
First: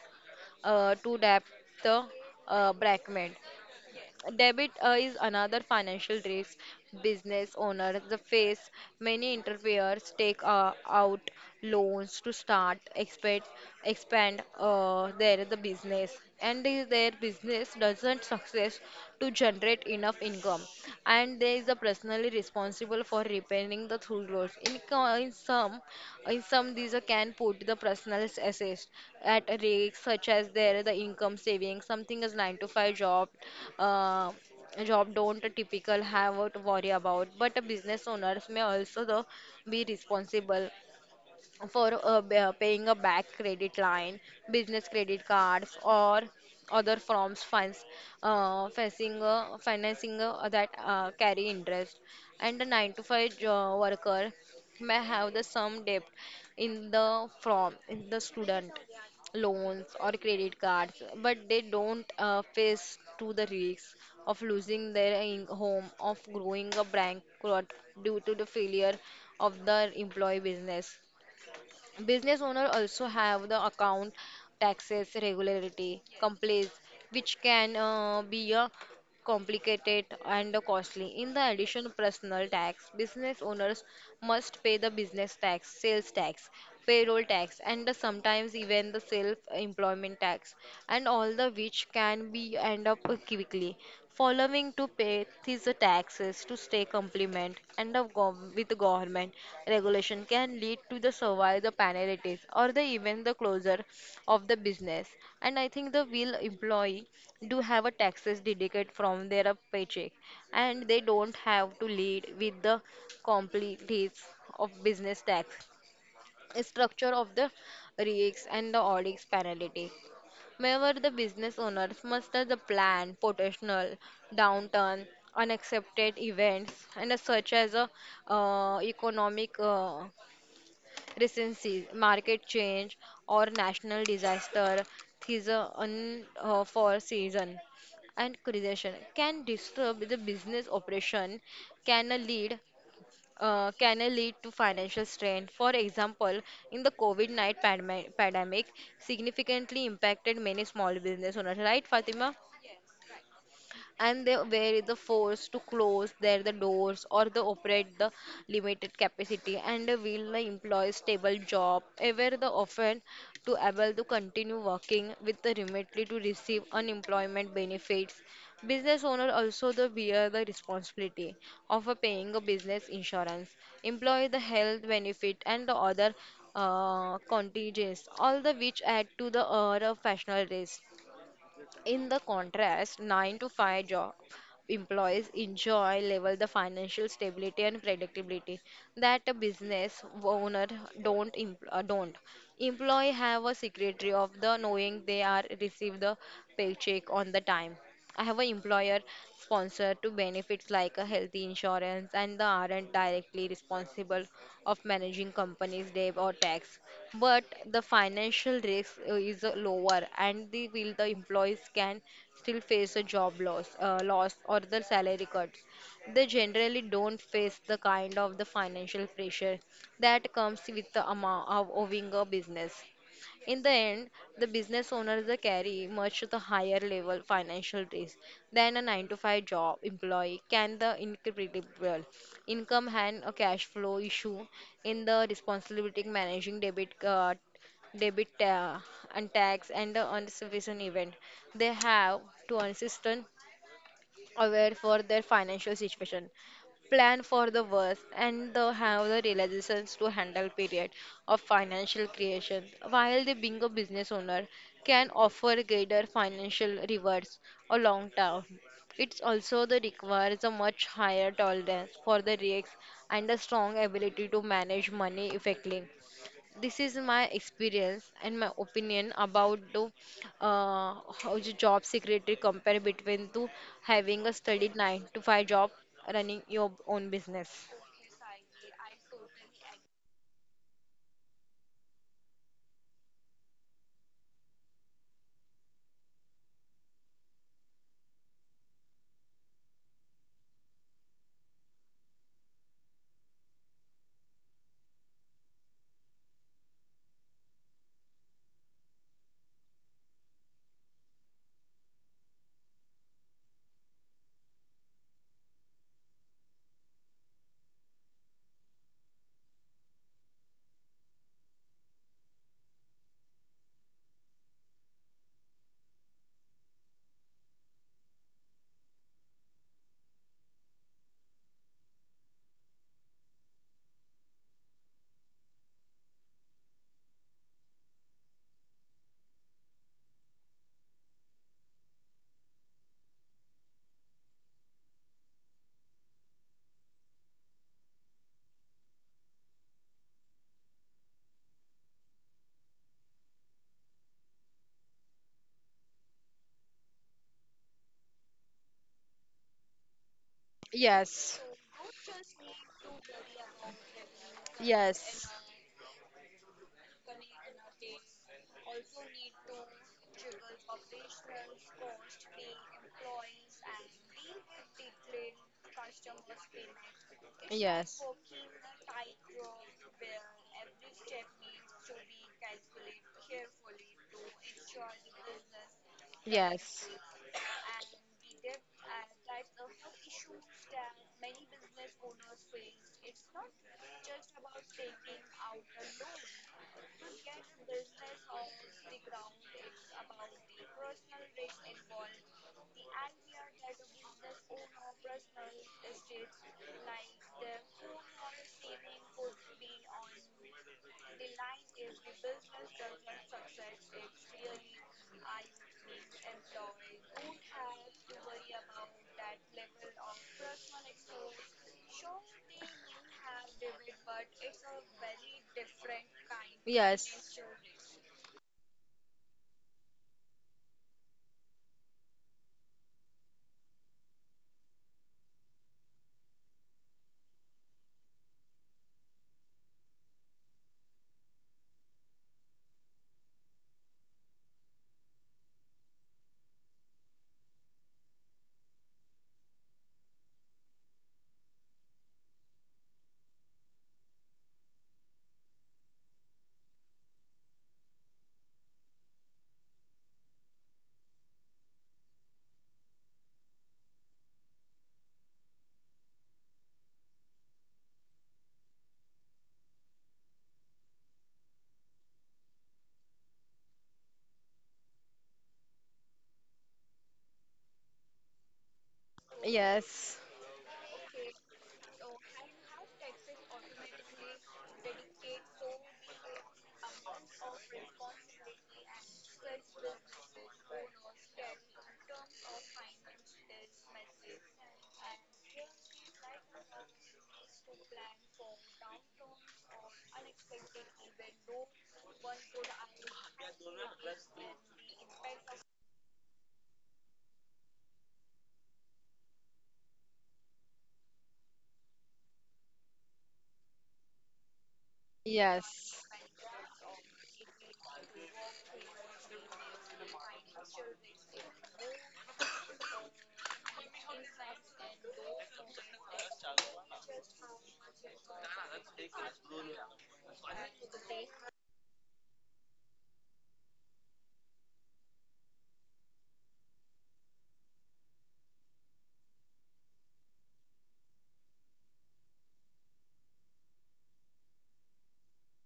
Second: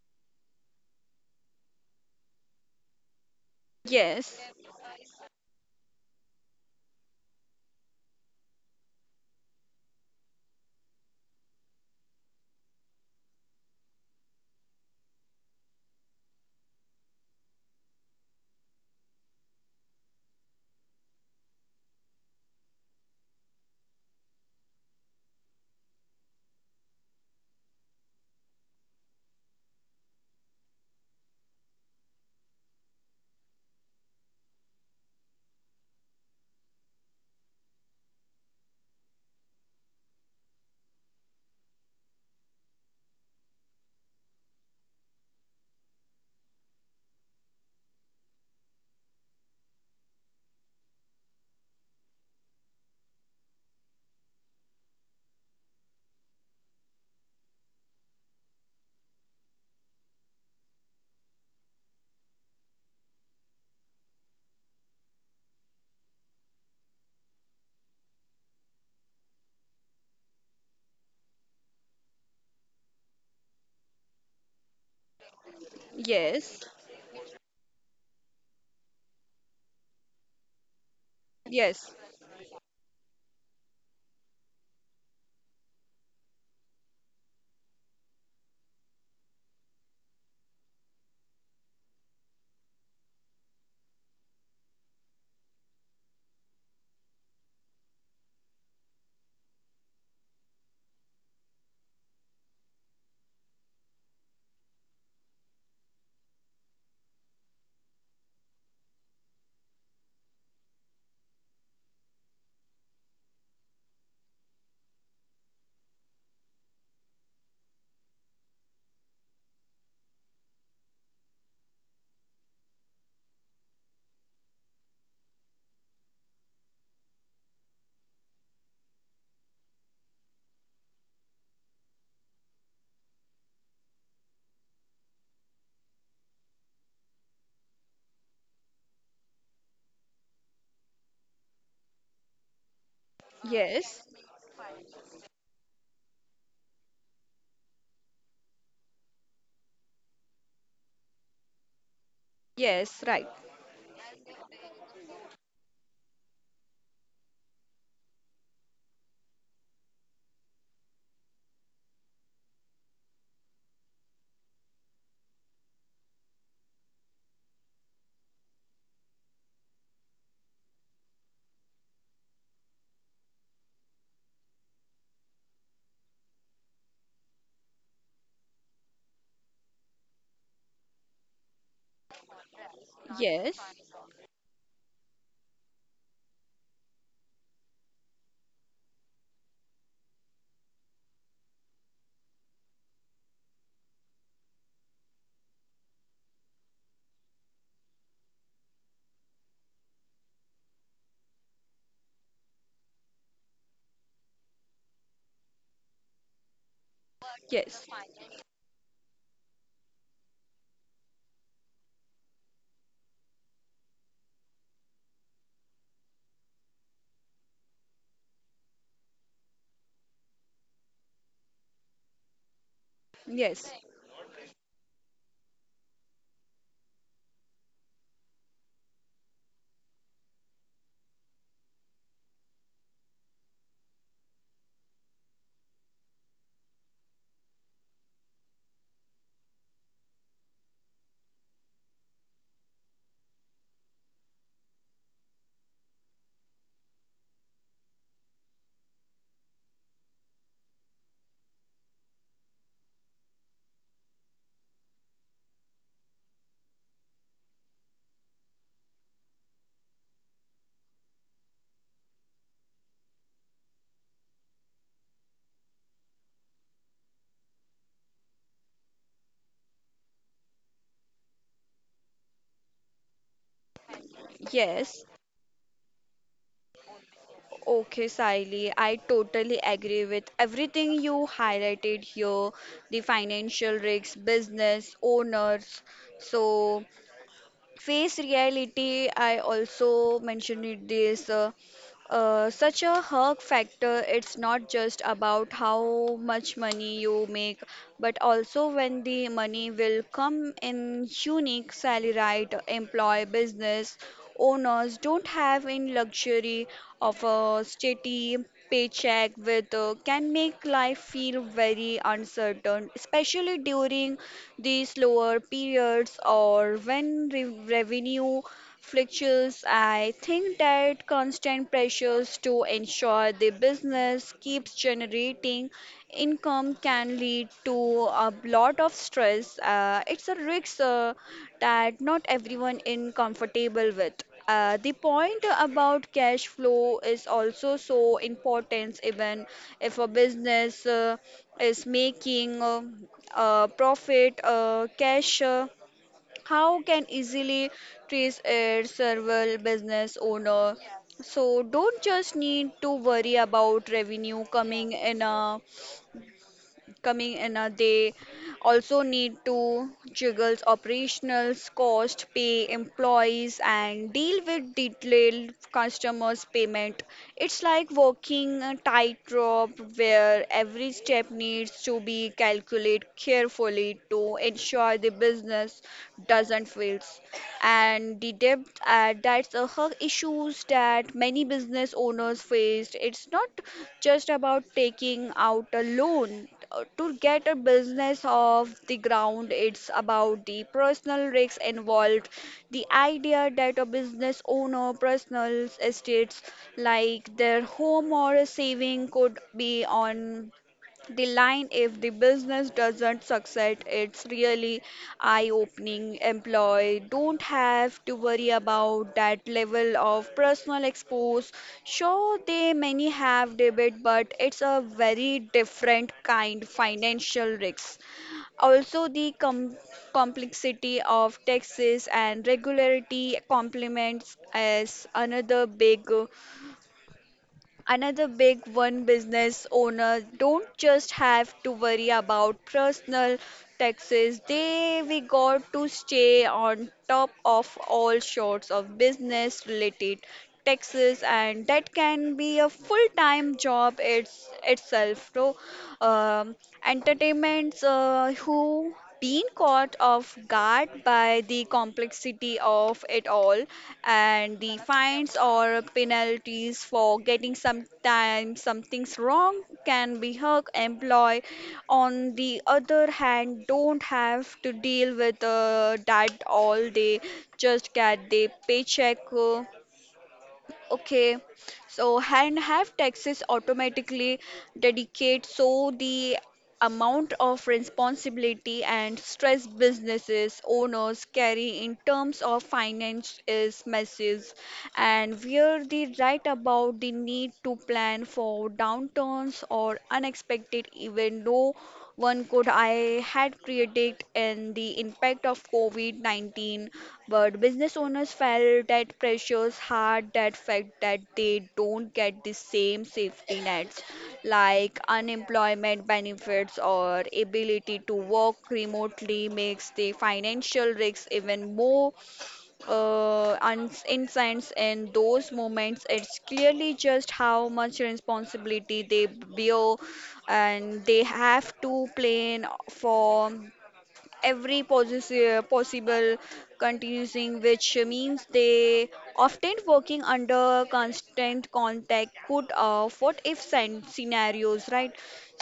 Speaker 2: to debt the brackment.
Speaker 1: yes,
Speaker 2: Debit is another financial risk. Business owners the face many interferes, take out loans to start, expand their the business. And if their business doesn't success to generate enough income, and there is a personally responsible for repairing the through roads. In some, in some these are can put the personal assets at a risk, such as there the income saving, something as 9 to 5 job, uh, job don't typical have to worry about. But a business owners may also be responsible for paying a back credit line, business credit cards, or other forms funds, facing financing that carry interest. And a 9 to 5 worker may have the sum debt in the from in the student loans or credit cards, but they don't face to the risk of losing their home, of growing a bankrupt due to the failure of the employee business. Business owner also have the account taxes regularity
Speaker 1: yes,
Speaker 2: complaints which can be a complicated and costly. In the addition
Speaker 1: yes,
Speaker 2: personal tax, business owners must pay the business tax, sales tax, payroll tax, and sometimes even the self employment tax, and all the which can be end up quickly. Following to pay these taxes to stay compliant and the with the government regulation can lead to the survive the penalties or the even the closure of the business. And I think the will employee do have a taxes dedicated from their paycheck, and they don't have to lead with the complexities of business tax structure of the risks and the audits penalty. Whenever the business owners muster the plan, potential, downturn, unaccepted events, and as such as a, economic recession, market change, or national disaster, these are unforeseen and creation can disrupt the business operation, can lead uh, can
Speaker 1: yes,
Speaker 2: lead to financial strain. For example, in the COVID-19 pandemic, significantly impacted many small business owners, right, Fatima?
Speaker 1: yes, right.
Speaker 2: And they were the forced to close their the doors or the operate the limited capacity. And will the employ stable job ever the often to able to continue working with the remotely to receive unemployment benefits. Business owner also the bear the responsibility of a paying a business insurance, employ the health benefit and the other contingents, all the which add to the professional risk. In the contrast, 9 to
Speaker 1: Yes,
Speaker 2: 5 job employees enjoy level the financial stability and predictability that a business owner don't employee have a secretary of the knowing they are receive the paycheck on the time. I have an employer sponsor to benefits like a healthy insurance and the aren't directly responsible of managing company's debt or tax. But the
Speaker 1: yes,
Speaker 2: financial risk is lower, and the will the employees can still face a job loss, loss or the salary cuts. They generally don't face the kind of the financial pressure that comes with the amount of owning a business. In the
Speaker 1: yes,
Speaker 2: end, the business owners they carry much the higher level financial risk than a 9 to 5 job employee can the incredible income and a cash flow issue in the responsibility managing debit card debit ta- and tax and the anticipation event. They have to consistent aware for their financial situation, plan for the worst, and the have the realizations to handle period of financial creation. While they being a business owner can offer greater financial rewards or long term. It also the requires a much higher tolerance for the risks and a strong ability to manage money effectively. This is my experience and my opinion about the uh, how the job security compare between to having a studied 9
Speaker 1: yes,
Speaker 2: to 5 job running your own business.
Speaker 1: okay, Saili, I totally agree with everything you highlighted here, the financial risks, business owners. So face reality, I also mentioned it this, such a hug factor, it's not just about how much money you make, but also when the money will come in. Unique salary right employee, business owners don't have in luxury of a steady paycheck with, can make life feel very uncertain, especially during the slower periods or when revenue fluctuates. I think that constant pressures to ensure the business keeps generating income can lead to a lot of stress. It's a risk that not everyone is comfortable with. The point about cash flow is also so important even if a business is making profit, cash, how can easily trace a several business owner.
Speaker 2: Yes,
Speaker 1: So don't just need to worry about revenue coming in.
Speaker 2: yes,
Speaker 1: Coming in a they also need to juggle operationals cost, pay employees and deal with detailed customers payment. It's like
Speaker 2: yes,
Speaker 1: walking a tightrope where every step needs to be calculated carefully to ensure the business doesn't
Speaker 2: yes,
Speaker 1: fail. And the debt, that's a hug issues that many business owners faced. It's not just about taking out a loan to get a business off the ground, it's about the personal risks involved. The idea that a business owner, personal estates like their home or a saving could be on the line, if the business doesn't succeed, it's really eye-opening. Employee don't have to worry about that level of personal expose. Sure, they many have debit, but it's a very different kind
Speaker 2: yes.
Speaker 1: financial risk. Also, the complexity of taxes and regularity complements as another big. Another big one, business owners don't just have to worry about personal taxes. They we got to stay on top of all sorts of business related taxes, and that can be a full-time job it's itself. So um, entertainments who been caught off guard by the complexity of it all, and the fines or penalties for getting sometimes some things wrong can be hurt. Employee on the other hand don't have to deal with that all day, just get the paycheck
Speaker 2: Coconut, yes.
Speaker 1: okay, so and have taxes automatically dedicate. So the amount of responsibility and stress businesses owners carry in terms of finance is massive, and where they write about the need to plan for downturns or unexpected even though one could I had created in the impact of COVID-19, but business owners felt that pressures hard. That fact that they don't get the same safety nets like
Speaker 2: Yes.
Speaker 1: unemployment benefits or ability to work remotely makes the financial risks even more insights in those moments. It's clearly just how much responsibility they bear, and they have to plan for every possible continuing, which means they often working under constant contact, could what if scenarios, right?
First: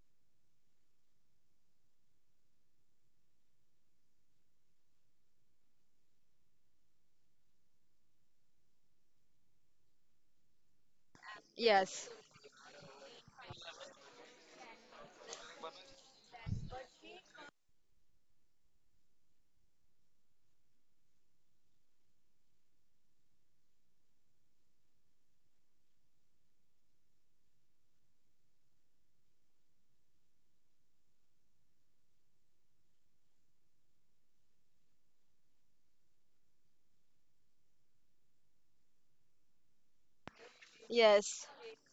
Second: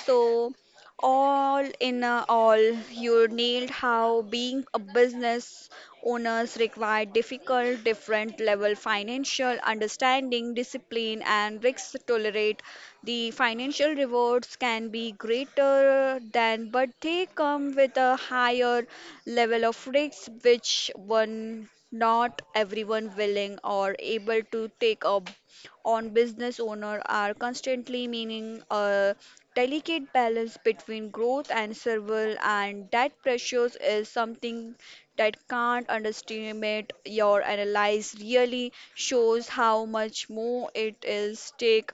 Speaker 1: So all, you nailed how being a business owners require difficult, different level financial understanding, discipline,
Speaker 2: Pancake
Speaker 1: and risks
Speaker 2: yes with
Speaker 1: tolerate. The financial rewards can be greater than, but they come with a higher level of risks, which one not everyone willing or able to take up on. Business owner are constantly meaning delicate balance between growth and survival, and that pressures is something that can't underestimate. Your analyze really shows how much more
Speaker 2: coconut.
Speaker 1: it is
Speaker 2: Yes.
Speaker 1: take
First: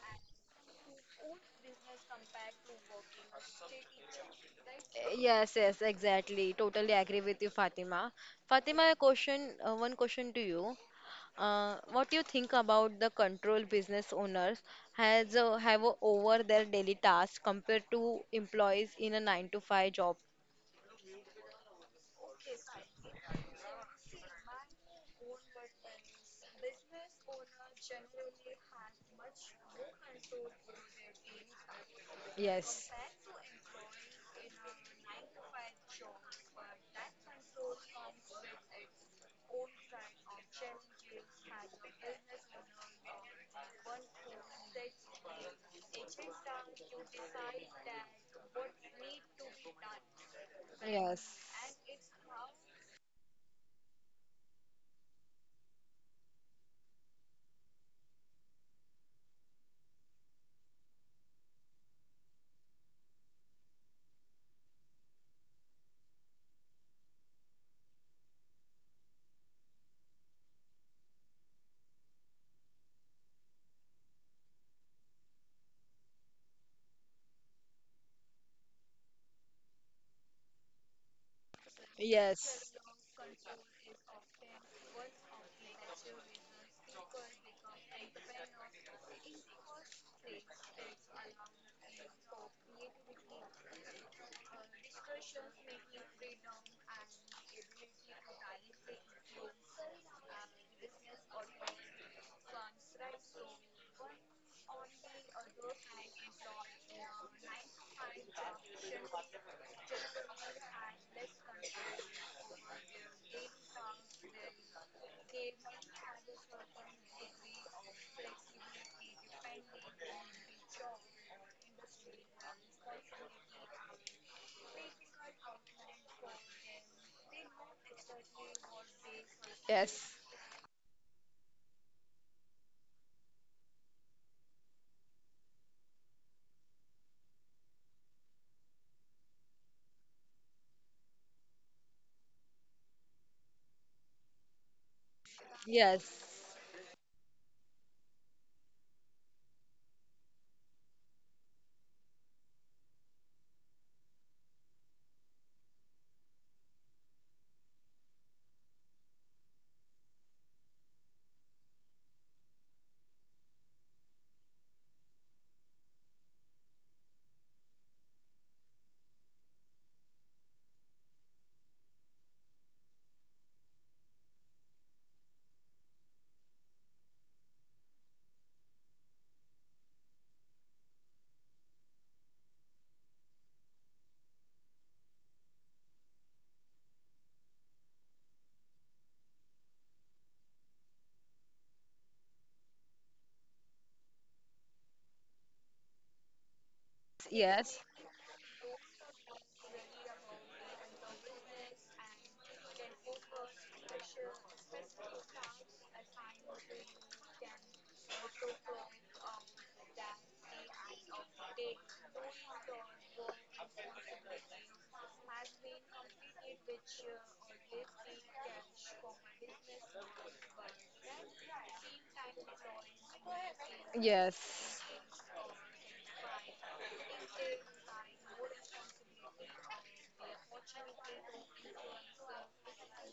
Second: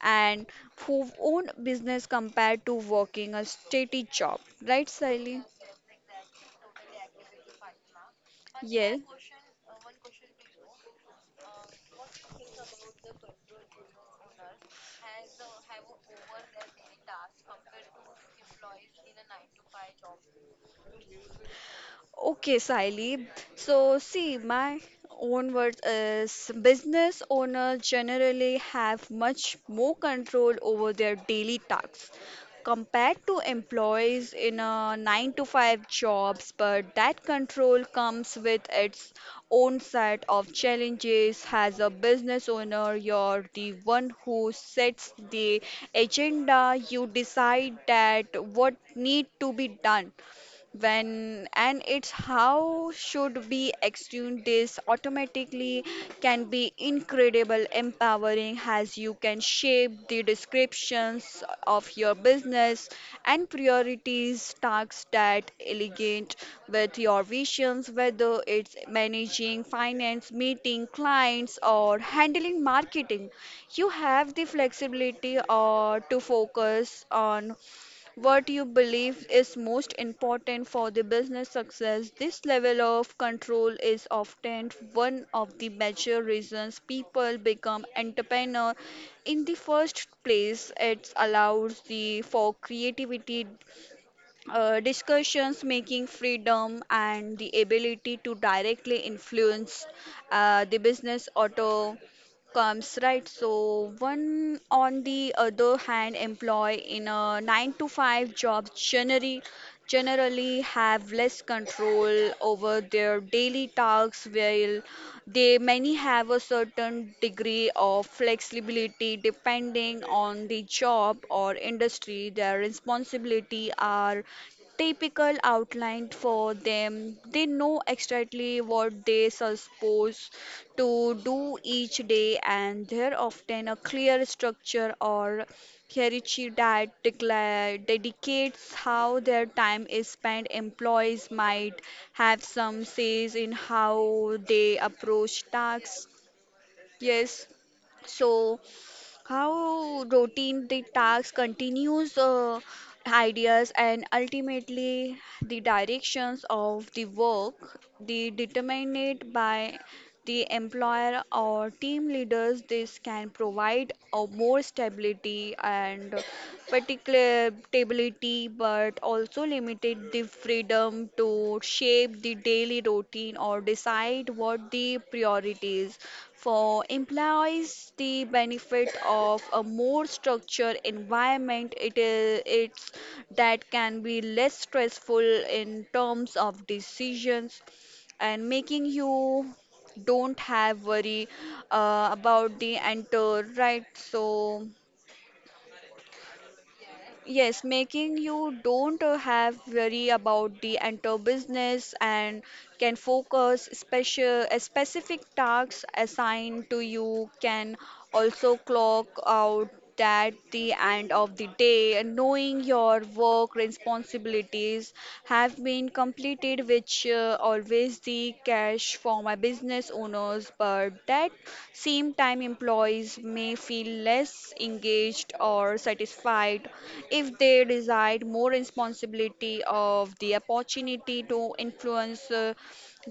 Speaker 1: and who own business compared to working a steady job, right Sally?
Speaker 2: Yes, yes, exactly. Totally agree with you, Fatima. Fatima,
Speaker 1: Yeah.
Speaker 2: a question, one question to you. What do you think about the control business owners has have over their daily tasks compared to employees in a 9 to 5 job?
Speaker 1: Okay, Saili. So, see, my own words is business owners generally have much more control over their daily tasks
Speaker 2: Yes.
Speaker 1: compared to employees in a 9 to 5 jobs, but that control comes with its own set of challenges. As a business owner, you're the one who sets the agenda, you decide that what need to be done
Speaker 2: Yes.
Speaker 1: when and it's how should be extune this automatically can be incredible empowering as you can shape the descriptions of your business and priorities tasks that elegant with your visions, whether it's managing finance, meeting clients or handling marketing. You have the flexibility or to focus on what you believe is most important for the business success. This
Speaker 2: Yes.
Speaker 1: level of control is often one of the major reasons people become entrepreneur in the first place. It allows the for creativity, discussions making freedom and the ability to directly influence the business auto comes, right? So one on the other hand, employee in a 9 to 5 job generally have less control over their daily tasks. While they many have a certain degree of flexibility depending on the job or industry, their responsibility are typical outline for them. They know exactly what they
Speaker 2: Yes.
Speaker 1: supposed to do each day, and there often a clear structure or hierarchy that dedicates how their time is spent. Employees might have some says in how they approach
Speaker 2: Yes.
Speaker 1: tasks. Yes, so how routine the task continues, ideas and ultimately the directions of the work they determine it by the employer or team leaders. This can provide a more stability and particular stability, but also limited the freedom to shape the daily routine or decide what the priorities for employees. The benefit of a more structured environment it is, it's that can be less stressful in terms of decisions and making. You don't have worry about the enter, right? So yes,
Speaker 2: Yes.
Speaker 1: making you don't have worry about the enter business and can focus special specific tasks assigned to you. Can also clock out at the end of the day and knowing your work responsibilities tasks have been completed, which always the cash for my business owners. But that same time, employees may feel less
Speaker 2: Yes.
Speaker 1: engaged or satisfied if they desired more responsibility of the opportunity to influence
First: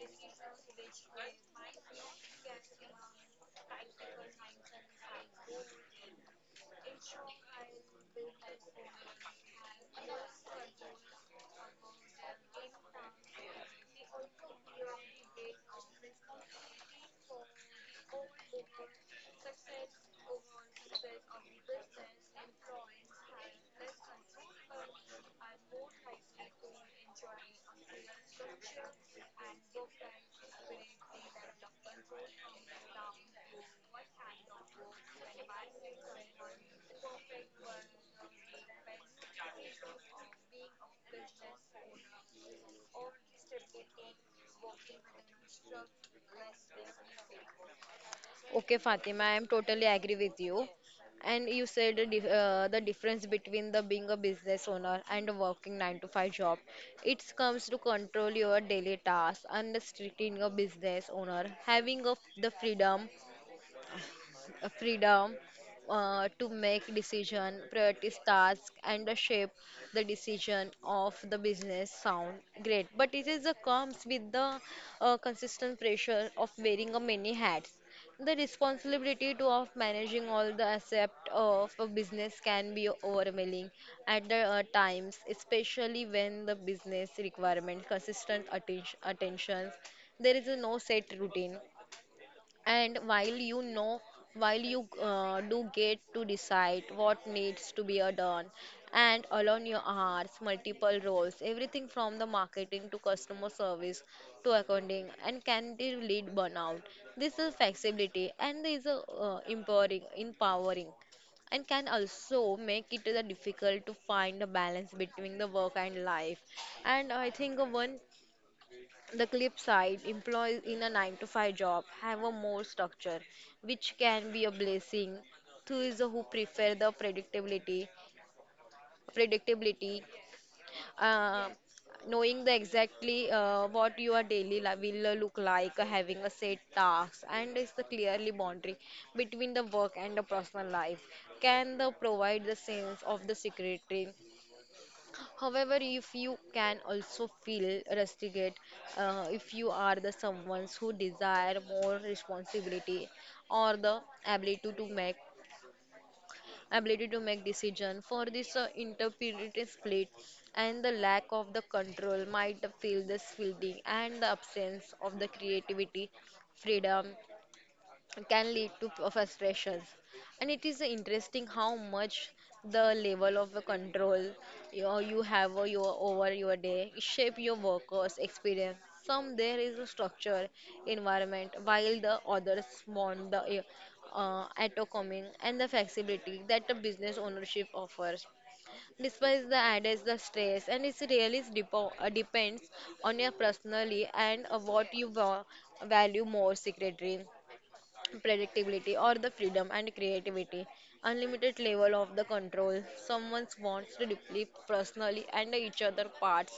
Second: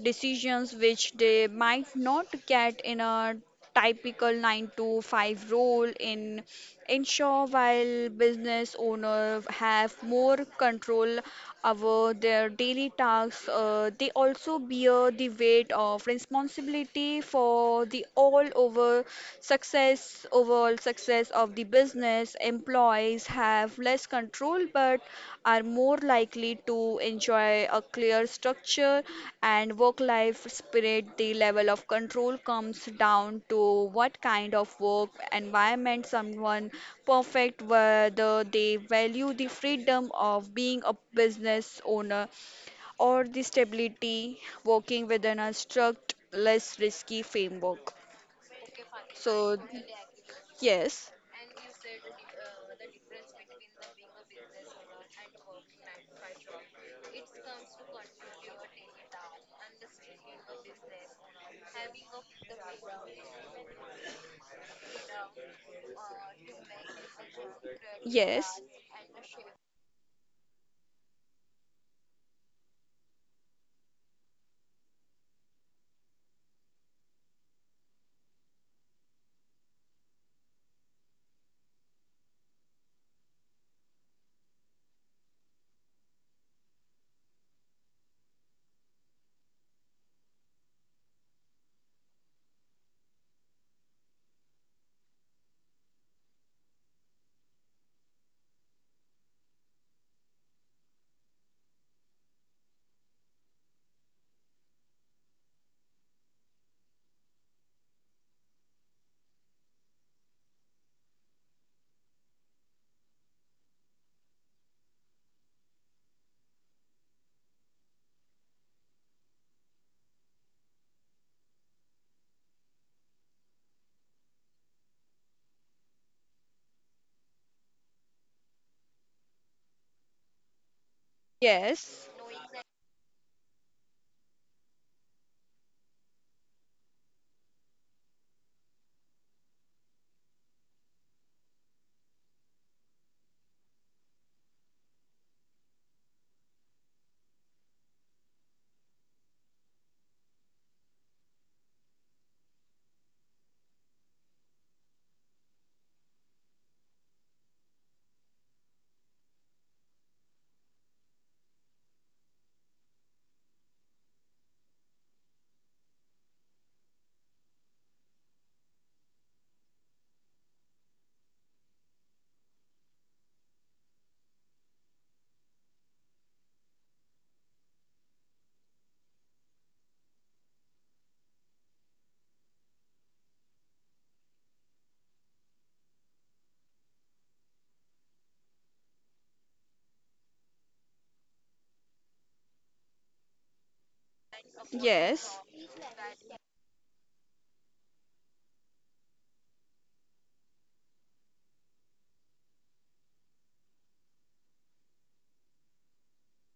Speaker 1: decisions, which they might not get in a typical 9 to 5 role. In ensure, while business owners have more control over their daily tasks, they also bear the weight of responsibility for the overall success of the business. Employees have less control but are more likely to enjoy a clear structure and work life spirit. The level of control comes down to what kind of work environment someone perfect, whether they value the freedom of being a business owner or the stability working within a strict, less risky framework.
Speaker 2: Okay, Fatima,
Speaker 1: So,
Speaker 2: I am totally agree with you.
Speaker 1: yes,
Speaker 2: And you said the difference between the being a business owner and a working 9 to 5 job. It comes to control your daily tasks and restricting a business owner having of the freedom to make decision, prioritize
Speaker 1: yes,
Speaker 2: task, and the shape the decision of the business sound great. But it is comes with the consistent pressure of wearing a many hats. The responsibility to of managing all the aspect of a business can be overwhelming at the times, especially when the business requirement consistent attention. There is a no set routine and while you do get to decide what needs to be done and alone your hours, multiple roles, everything from the marketing to customer service to accounting and can they lead burnout. This is flexibility and this is empowering and can also make it difficult to find a balance between the work and life. And I think, one the clip side, employees in a 9 to 5 job have a more structure, which can be a blessing to those who prefer the predictability, uh,
Speaker 1: yes,
Speaker 2: knowing the exactly what your daily life will look like, having a set tasks, and is the clearly boundary between the work and the personal life can the provide the sense of the security. However, if you can also feel rusticate, if you are the someone who desire more responsibility or the ability to make decision for this interpretive split, and the lack of the control might feel this feeling and the absence of the creativity freedom can lead to frustrations. And it is interesting how much the level of the control you have over your day shape your workers experience. Some there is a structure environment while the others want the autonomy and the flexibility that the business ownership offers despite the adds the stress. And it really is depends on your personally and what you
Speaker 1: yes.
Speaker 2: value more secretary predictability or the freedom and creativity unlimited level of the control someone wants to deeply personally and each other parts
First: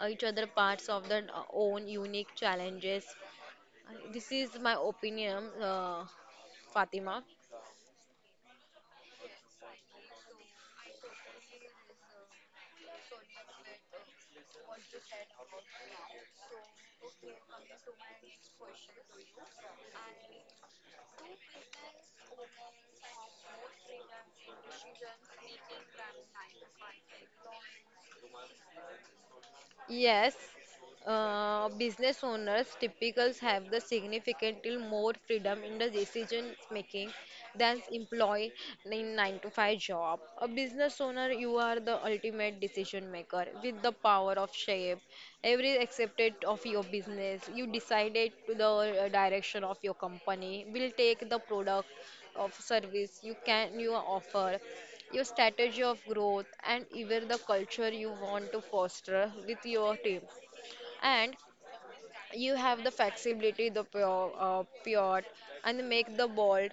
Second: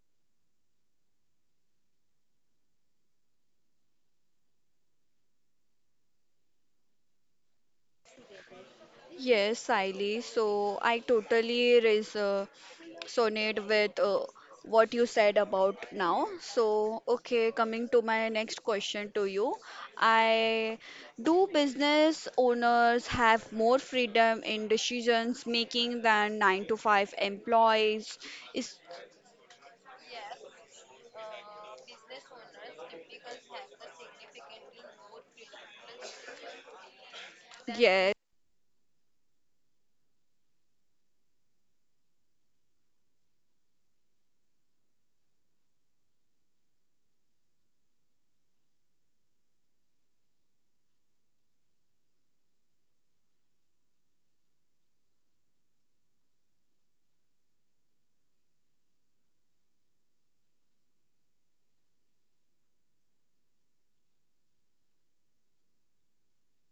Speaker 2: uh, each other parts of their own unique challenges. This is my opinion, Fatima.
Speaker 1: Yes, Siley. So I totally res sonate with what you said about now. So, okay, coming to my next question to you. I do business owners have more freedom in decisions making than 9 to 5 employees? Is
Speaker 2: Yes, business owners typically have the significantly more freedom in the decision making than
Speaker 1: yes,
Speaker 2: employee in 9 to 5 job. A business owner, you are the ultimate decision maker with the power of shape. Every aspect of your business, you decided to the direction of your company will take the product of service you offer your strategy of growth and even the culture you want to foster with your team, and you have the flexibility the pure and make the bold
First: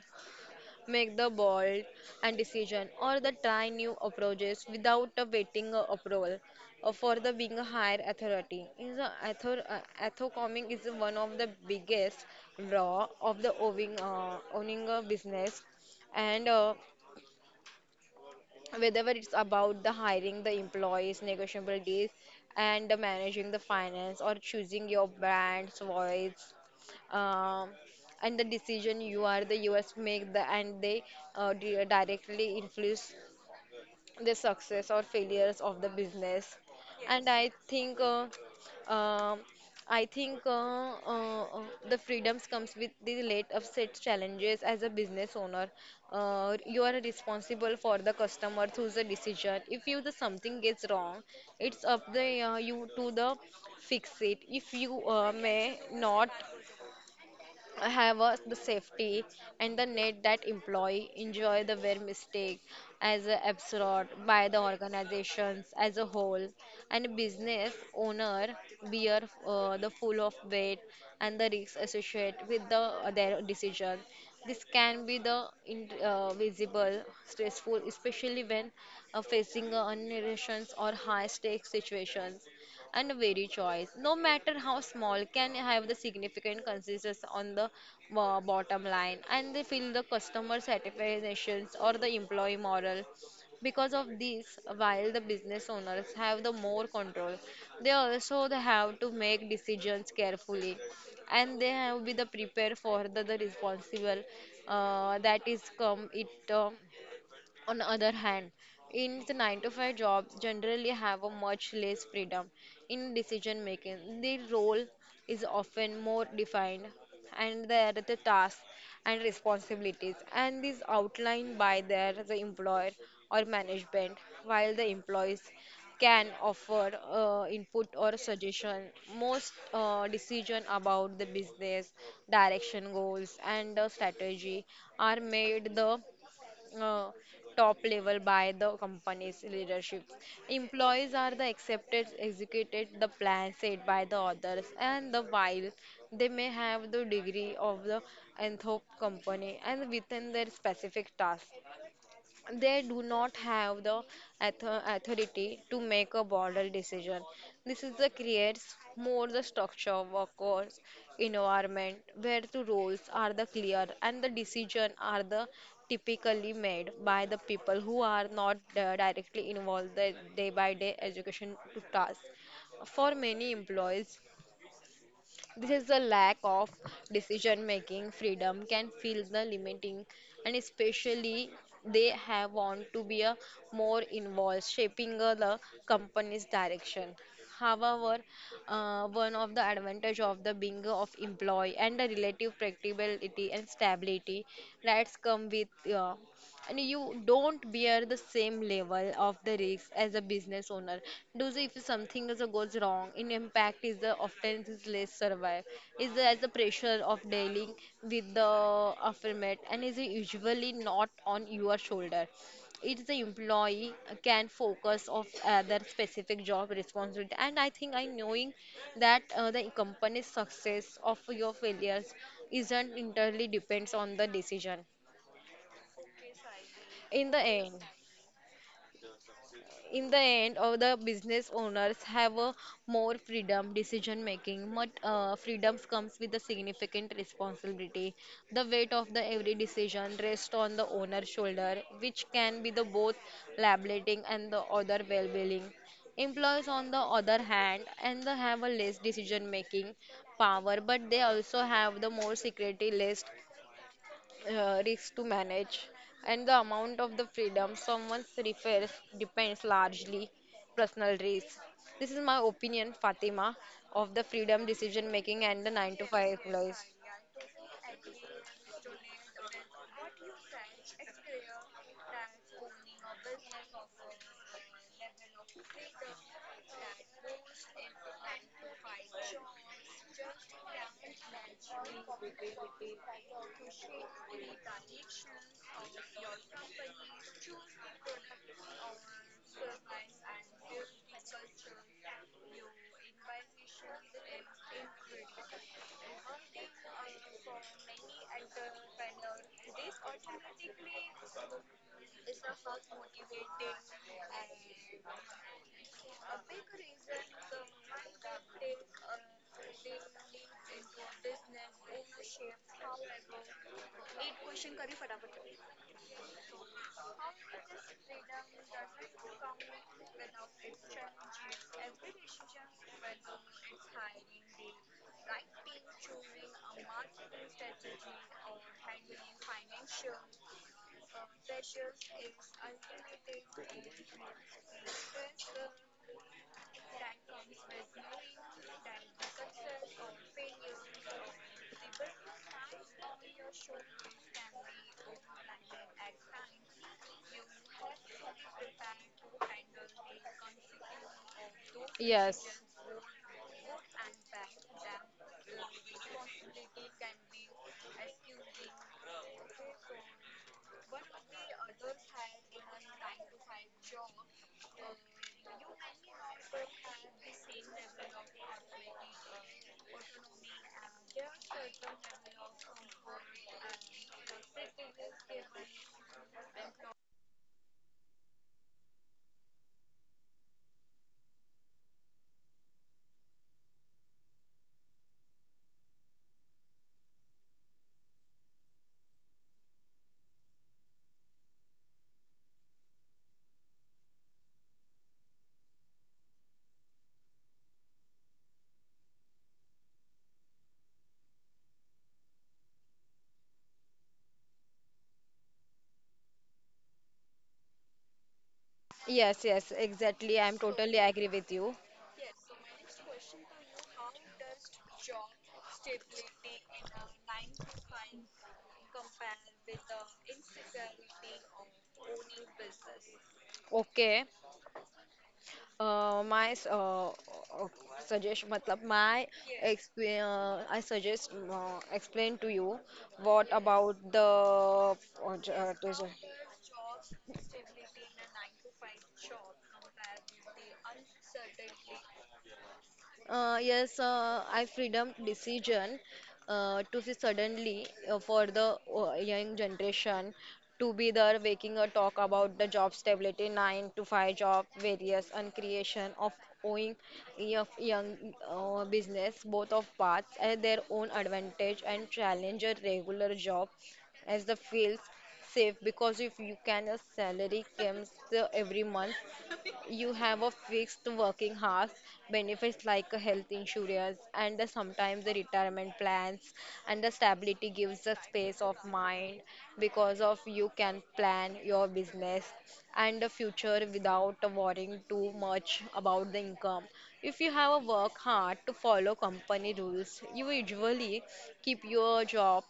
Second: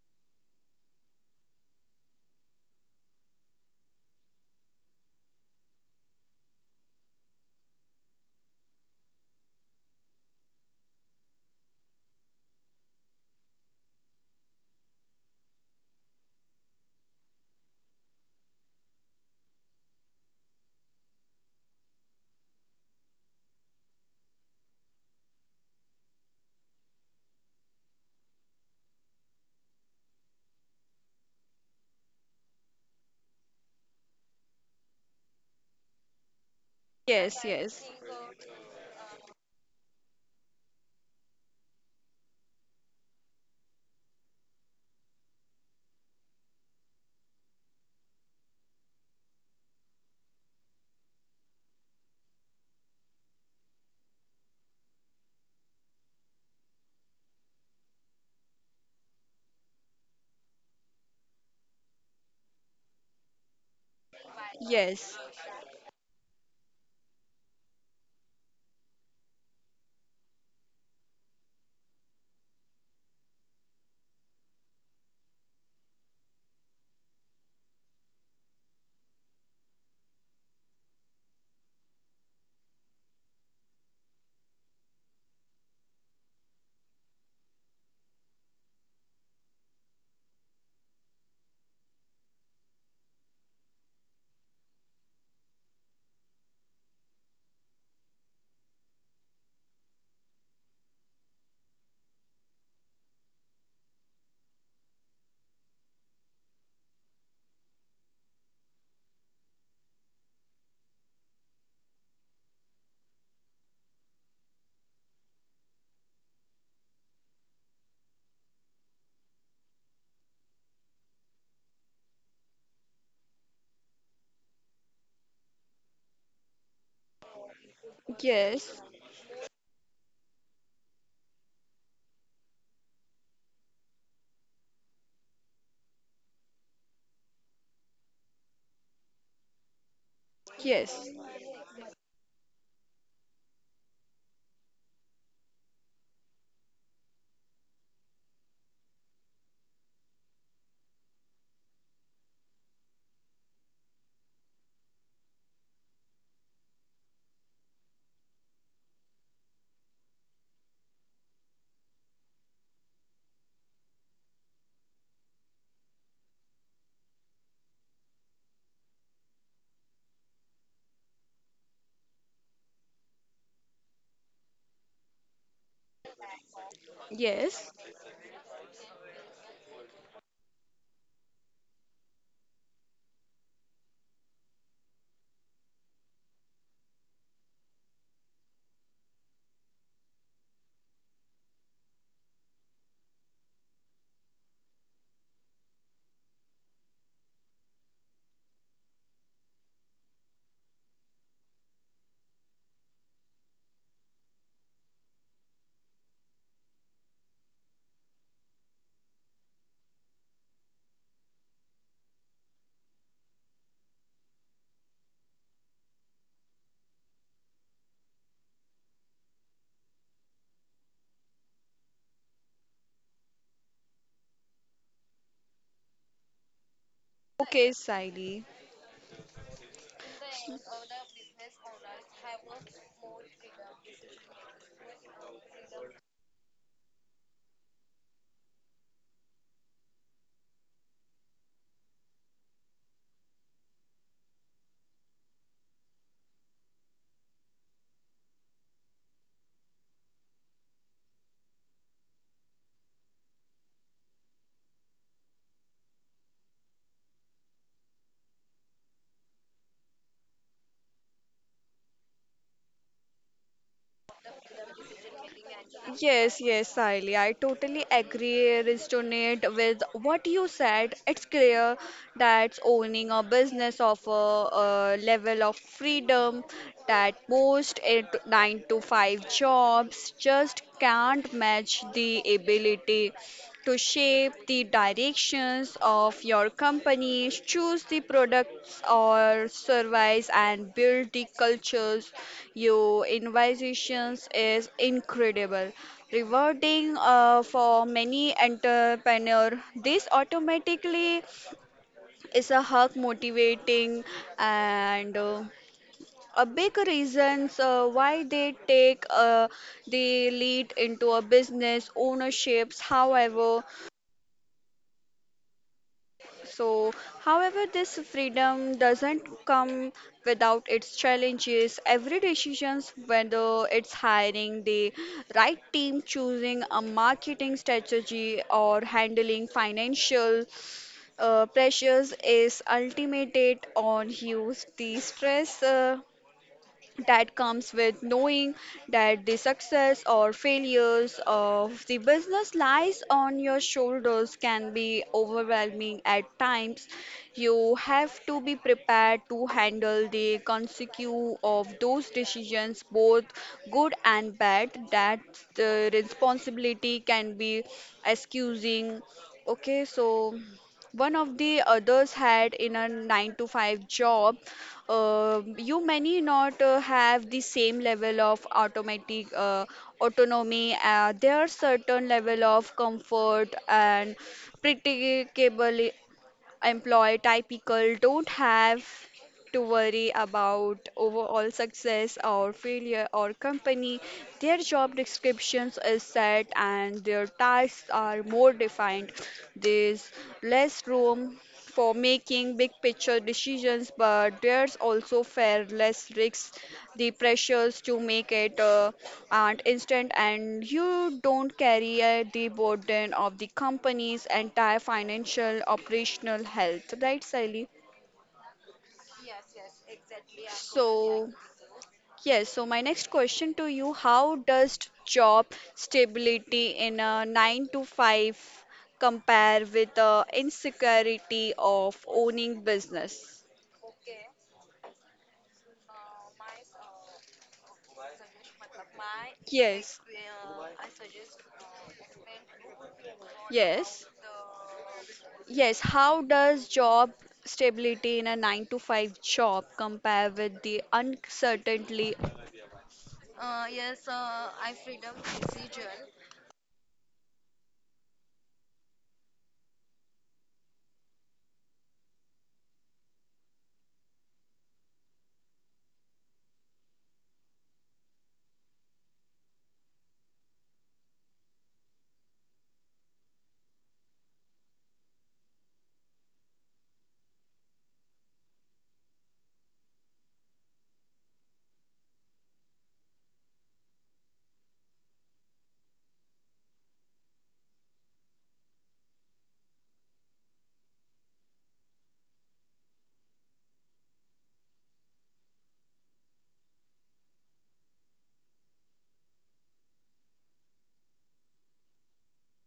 Speaker 2: make the bold and decision or the try new approaches without waiting approval for the being a higher authority is a authorcoming is one of the biggest draw of the owning a business. And whether it's about the hiring the employees negotiable deals and the managing the finance or choosing your brand's voice, um, and the decision you are the us make the and they directly influence the success or failures of the business. And
Speaker 1: yes, yes.
Speaker 2: um I think the freedoms comes with the late upset challenges as a business owner. You are responsible for the customer through the decision. If you the something gets wrong it's up the you to the fix it. If you may not I have the safety and the net that employee enjoy the were mistake as a absorbed by the
Speaker 1: Yes.
Speaker 2: organizations as a whole. And a business owner bear the full of weight and the risks associated with their decision. This can be visible stressful, especially when facing unnervations or high stakes situations. And a varied choice, no matter how small, can have the significant consequences on the bottom line and they feel the customer satisfaction or the employee moral. Because of this, while the business owners have the more control, they also they have to make decisions carefully and they have to be the prepared for the responsible that is come it. On the other hand, in the 9 to 5 jobs generally have a much less freedom in decision making. The role is often more defined and there are the tasks and responsibilities and is outlined by their the employer or management while the employees can offer input or
Speaker 1: Yes.
Speaker 2: suggestion. Most decision about the business direction goals and the strategy are made the uh, top level by the company's leadership.
Speaker 1: Yes.
Speaker 2: Employees are the accepted, executed the plan set by the others, and the while they may have the degree of the anthop company and within their specific task, they do not have the authority to make a border decision. This is the creates more the structure, workforce, environment where the roles are the clear and the decision are the typically made by the people who are not directly involved the day by day education to task. For many employees, this is the lack of decision
Speaker 1: Yes.
Speaker 2: making freedom can feel the limiting, and especially they have want to be a more involved, shaping the company's direction. However, one of the advantage of the being of employee and the relative predictability and stability that's come with, and you don't bear the same level of the risk as a business owner. Those if something is a goes wrong, in impact is the often is less survive. Is the, as the pressure of dealing with the affirmate and is usually not on your shoulder. It's the employee can focus of other specific job responsibility. And I think I knowing that the company's success of your failures isn't entirely depends on the decision. in the
Speaker 1: Okay,
Speaker 2: end
Speaker 1: Siley.
Speaker 2: in the end all the business owners have a more freedom decision making, but freedoms comes with a significant responsibility. The weight of the every decision rests on the owner's shoulder which can be the both liberating and the other well-being. Employees on the other hand and they have a less decision making power but they also have the more security list risks to manage, and the amount of the freedom someone refers depends largely personal risks. This is my opinion, Fatima, of the freedom decision making and the 9 to 5
Speaker 1: Yes, yes,
Speaker 2: life.
Speaker 1: Sally. I totally agree, resonate with what you said. It's clear that owning a business of a level of freedom that most eight, nine to five jobs just can't match the ability to shape the directions of your companies, choose the products or service, and build the cultures. Your innovations is incredible. Rewarding for many entrepreneur, this automatically is a hug motivating, and a big reasons why they take the lead into a business ownerships. So, However, this freedom doesn't come without its challenges. Every decision, whether it's hiring the right team, choosing a marketing strategy, or handling financial pressures, is ultimated on you. The stress that comes with knowing that the success or failures of the business lies on your shoulders can be overwhelming at times. You have to be prepared to handle the consequence of those
Speaker 2: Yes,
Speaker 1: decisions, both good and bad, that the responsibility can be excusing. Okay, so. One of the others had in a 9 to 5 job. You many not have the same level of automatic autonomy. There are certain level of comfort and predictable. Employee typical don't have to worry about overall success or failure or company. Their job descriptions is set and their tasks are more defined. There's less room for making big picture decisions, but there's also far less risks, the pressures to make it aren't instant, and you don't carry the burden of the company's entire financial operational health, right, Sally?
Speaker 2: yes, yes, exactly. I'm totally agree
Speaker 1: So.
Speaker 2: with you.
Speaker 1: Yes, so my next question to you, how does job stability in a 9 to 5 compare with the insecurity of owning business?
Speaker 2: Okay. My suggestion, matlab, my
Speaker 1: Yes.
Speaker 2: explain, I suggest explain to you what about
Speaker 1: Yes.
Speaker 2: the j-
Speaker 1: Yes,
Speaker 2: the
Speaker 1: how does job stability in a 9 to 5 job compare with the
Speaker 2: j-
Speaker 1: uncertainty?
Speaker 2: yes, I freedom decision to see suddenly for the young generation to be there waking a talk about the job stability, 9 to 5 job, various and creation of owing of young business, both of paths at their own advantage and challenge a regular job as the feels safe because if you can a salary comes every month. You have a fixed working hours, benefits like a health insurance and the, sometimes the retirement plans and the stability gives a space of mind because of you can plan your business and the future without worrying too much about the income. If you have a work hard to follow company rules, you usually keep your job,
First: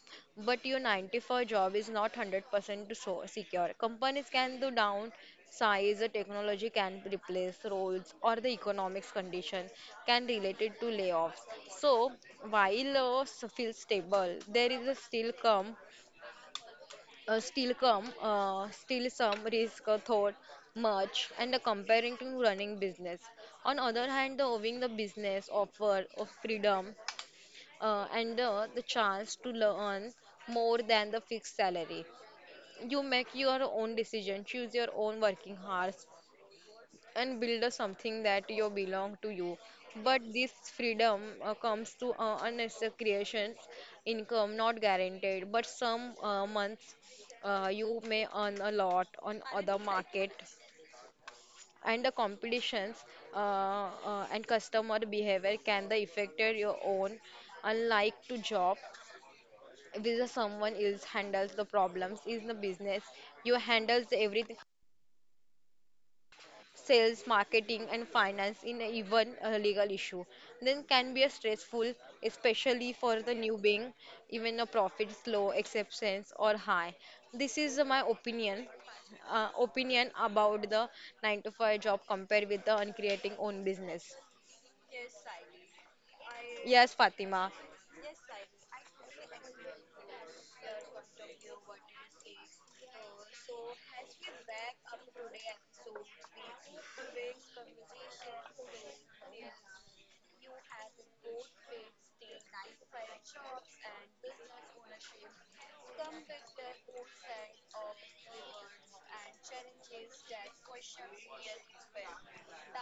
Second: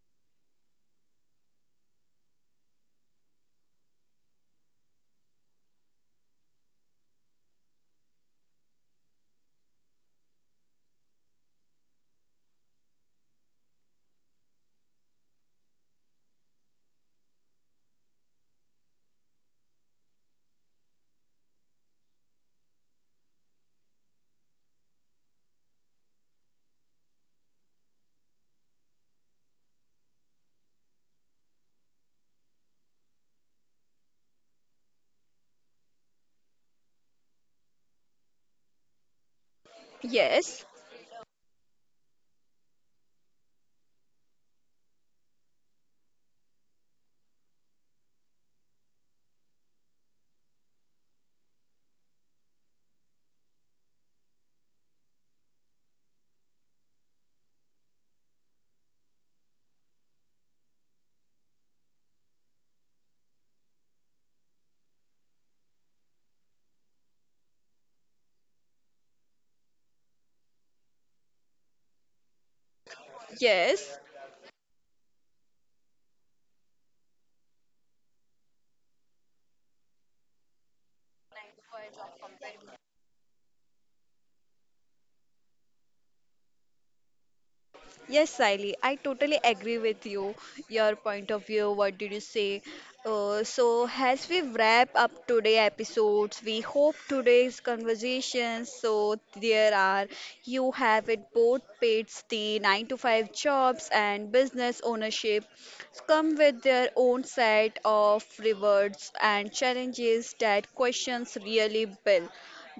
Speaker 2: but your 94 job is not 100% so secure. Companies can do down size, technology can replace roles or the economics condition can related to layoffs. So while feel stable, there is a still some risk thought much and comparing to running business. On other hand, the owning the business offer of freedom, and the chance to learn more than the fixed salary. You make your own decision, choose your own working hours, and build a something that you belong to you. But this
Speaker 1: Yes.
Speaker 2: freedom comes to unnecessary creations. Income not guaranteed but some months you may earn a lot on other market and the competitions, and customer behavior can the affected your own unlike to job with the someone else handles the problems is the business you handles everything sales, marketing, and finance in a even a legal issue. Then can be a stressful, especially for the new being,
Speaker 1: Yes.
Speaker 2: even a profit low, exceptions or high. This is my opinion about the 9 to 5 job compared with the on creating own business. Yes, Fatima.
Speaker 1: Yes, Siley, I totally agree with you. Your point of view, what did you say? So, as we wrap up today episodes, we hope today's conversations. So, there are you have it both pits, the 9 to 5 jobs and business ownership come with their own set of rewards and challenges. That questions really build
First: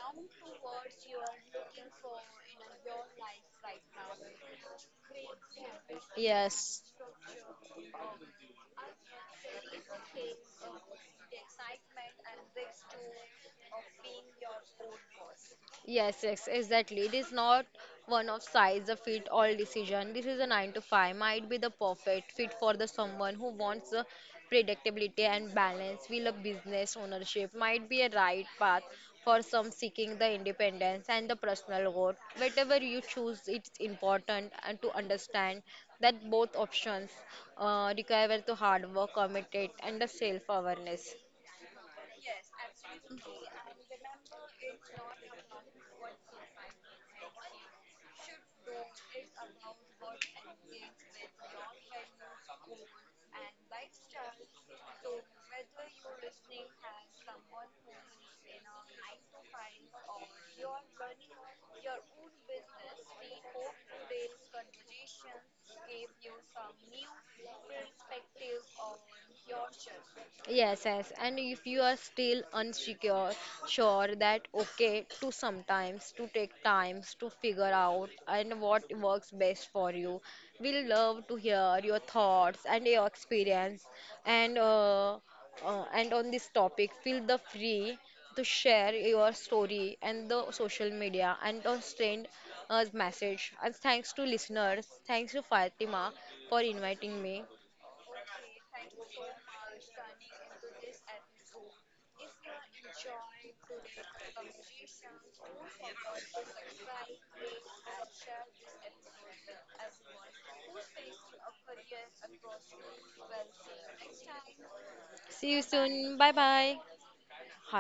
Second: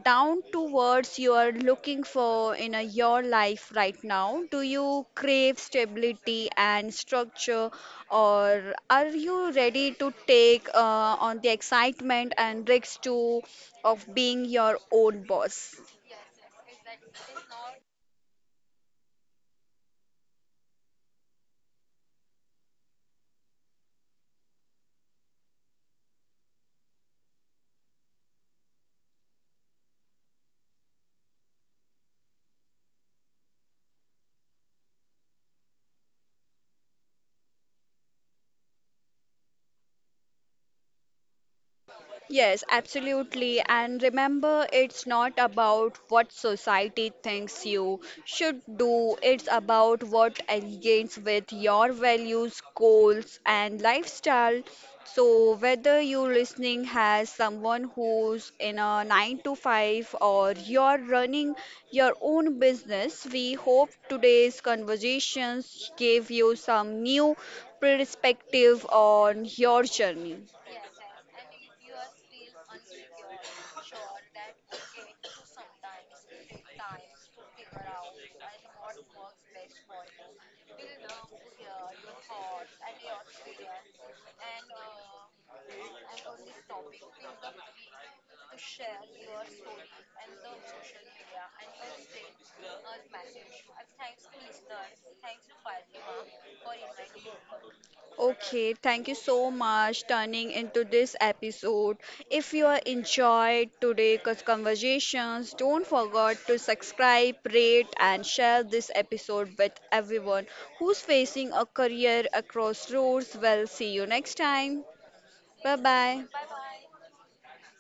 Speaker 1: down to words you are looking for in a, your life right now? Do you crave stability
Speaker 2: Yes.
Speaker 1: and structure, or are you ready to take on the excitement and risks too of being your own boss?
Speaker 2: Yes, yes, exactly. It is not one of size a fit all decision. This is a 9 to 5 might be the perfect fit for the someone who wants the predictability and balance. Will a business ownership might be a right path for some seeking the independence and the personal growth. Whatever you choose, it's important and to understand that both options require the hard work, commitment, and the self-awareness.
Speaker 1: Yes, absolutely. And remember, it's not about what society thinks you should do, it's about what aligns with your values, goals, and lifestyle. So, whether you're listening has someone who's in a 9 to 5 or you're running your own business, we hope today's conversations gave you some new perspective on your journey.
Speaker 2: Yes, yes. And if you are still unsecure, sure that okay to sometimes to take times to figure out and what works best for you. We love to hear your thoughts and your experience and uh, and on this topic, feel the free to share your story and the social media and on send us message. And thanks to listeners, thanks to Fatima for inviting me.
Speaker 1: Okay, thank you so much turning into this episode. If you are enjoyed today's conversations, don't forget to subscribe, rate and share this episode with everyone who's facing a career across roads. Well, see you next time.
Speaker 2: See you
Speaker 1: Bye
Speaker 2: soon.
Speaker 1: bye.
Speaker 2: Bye bye.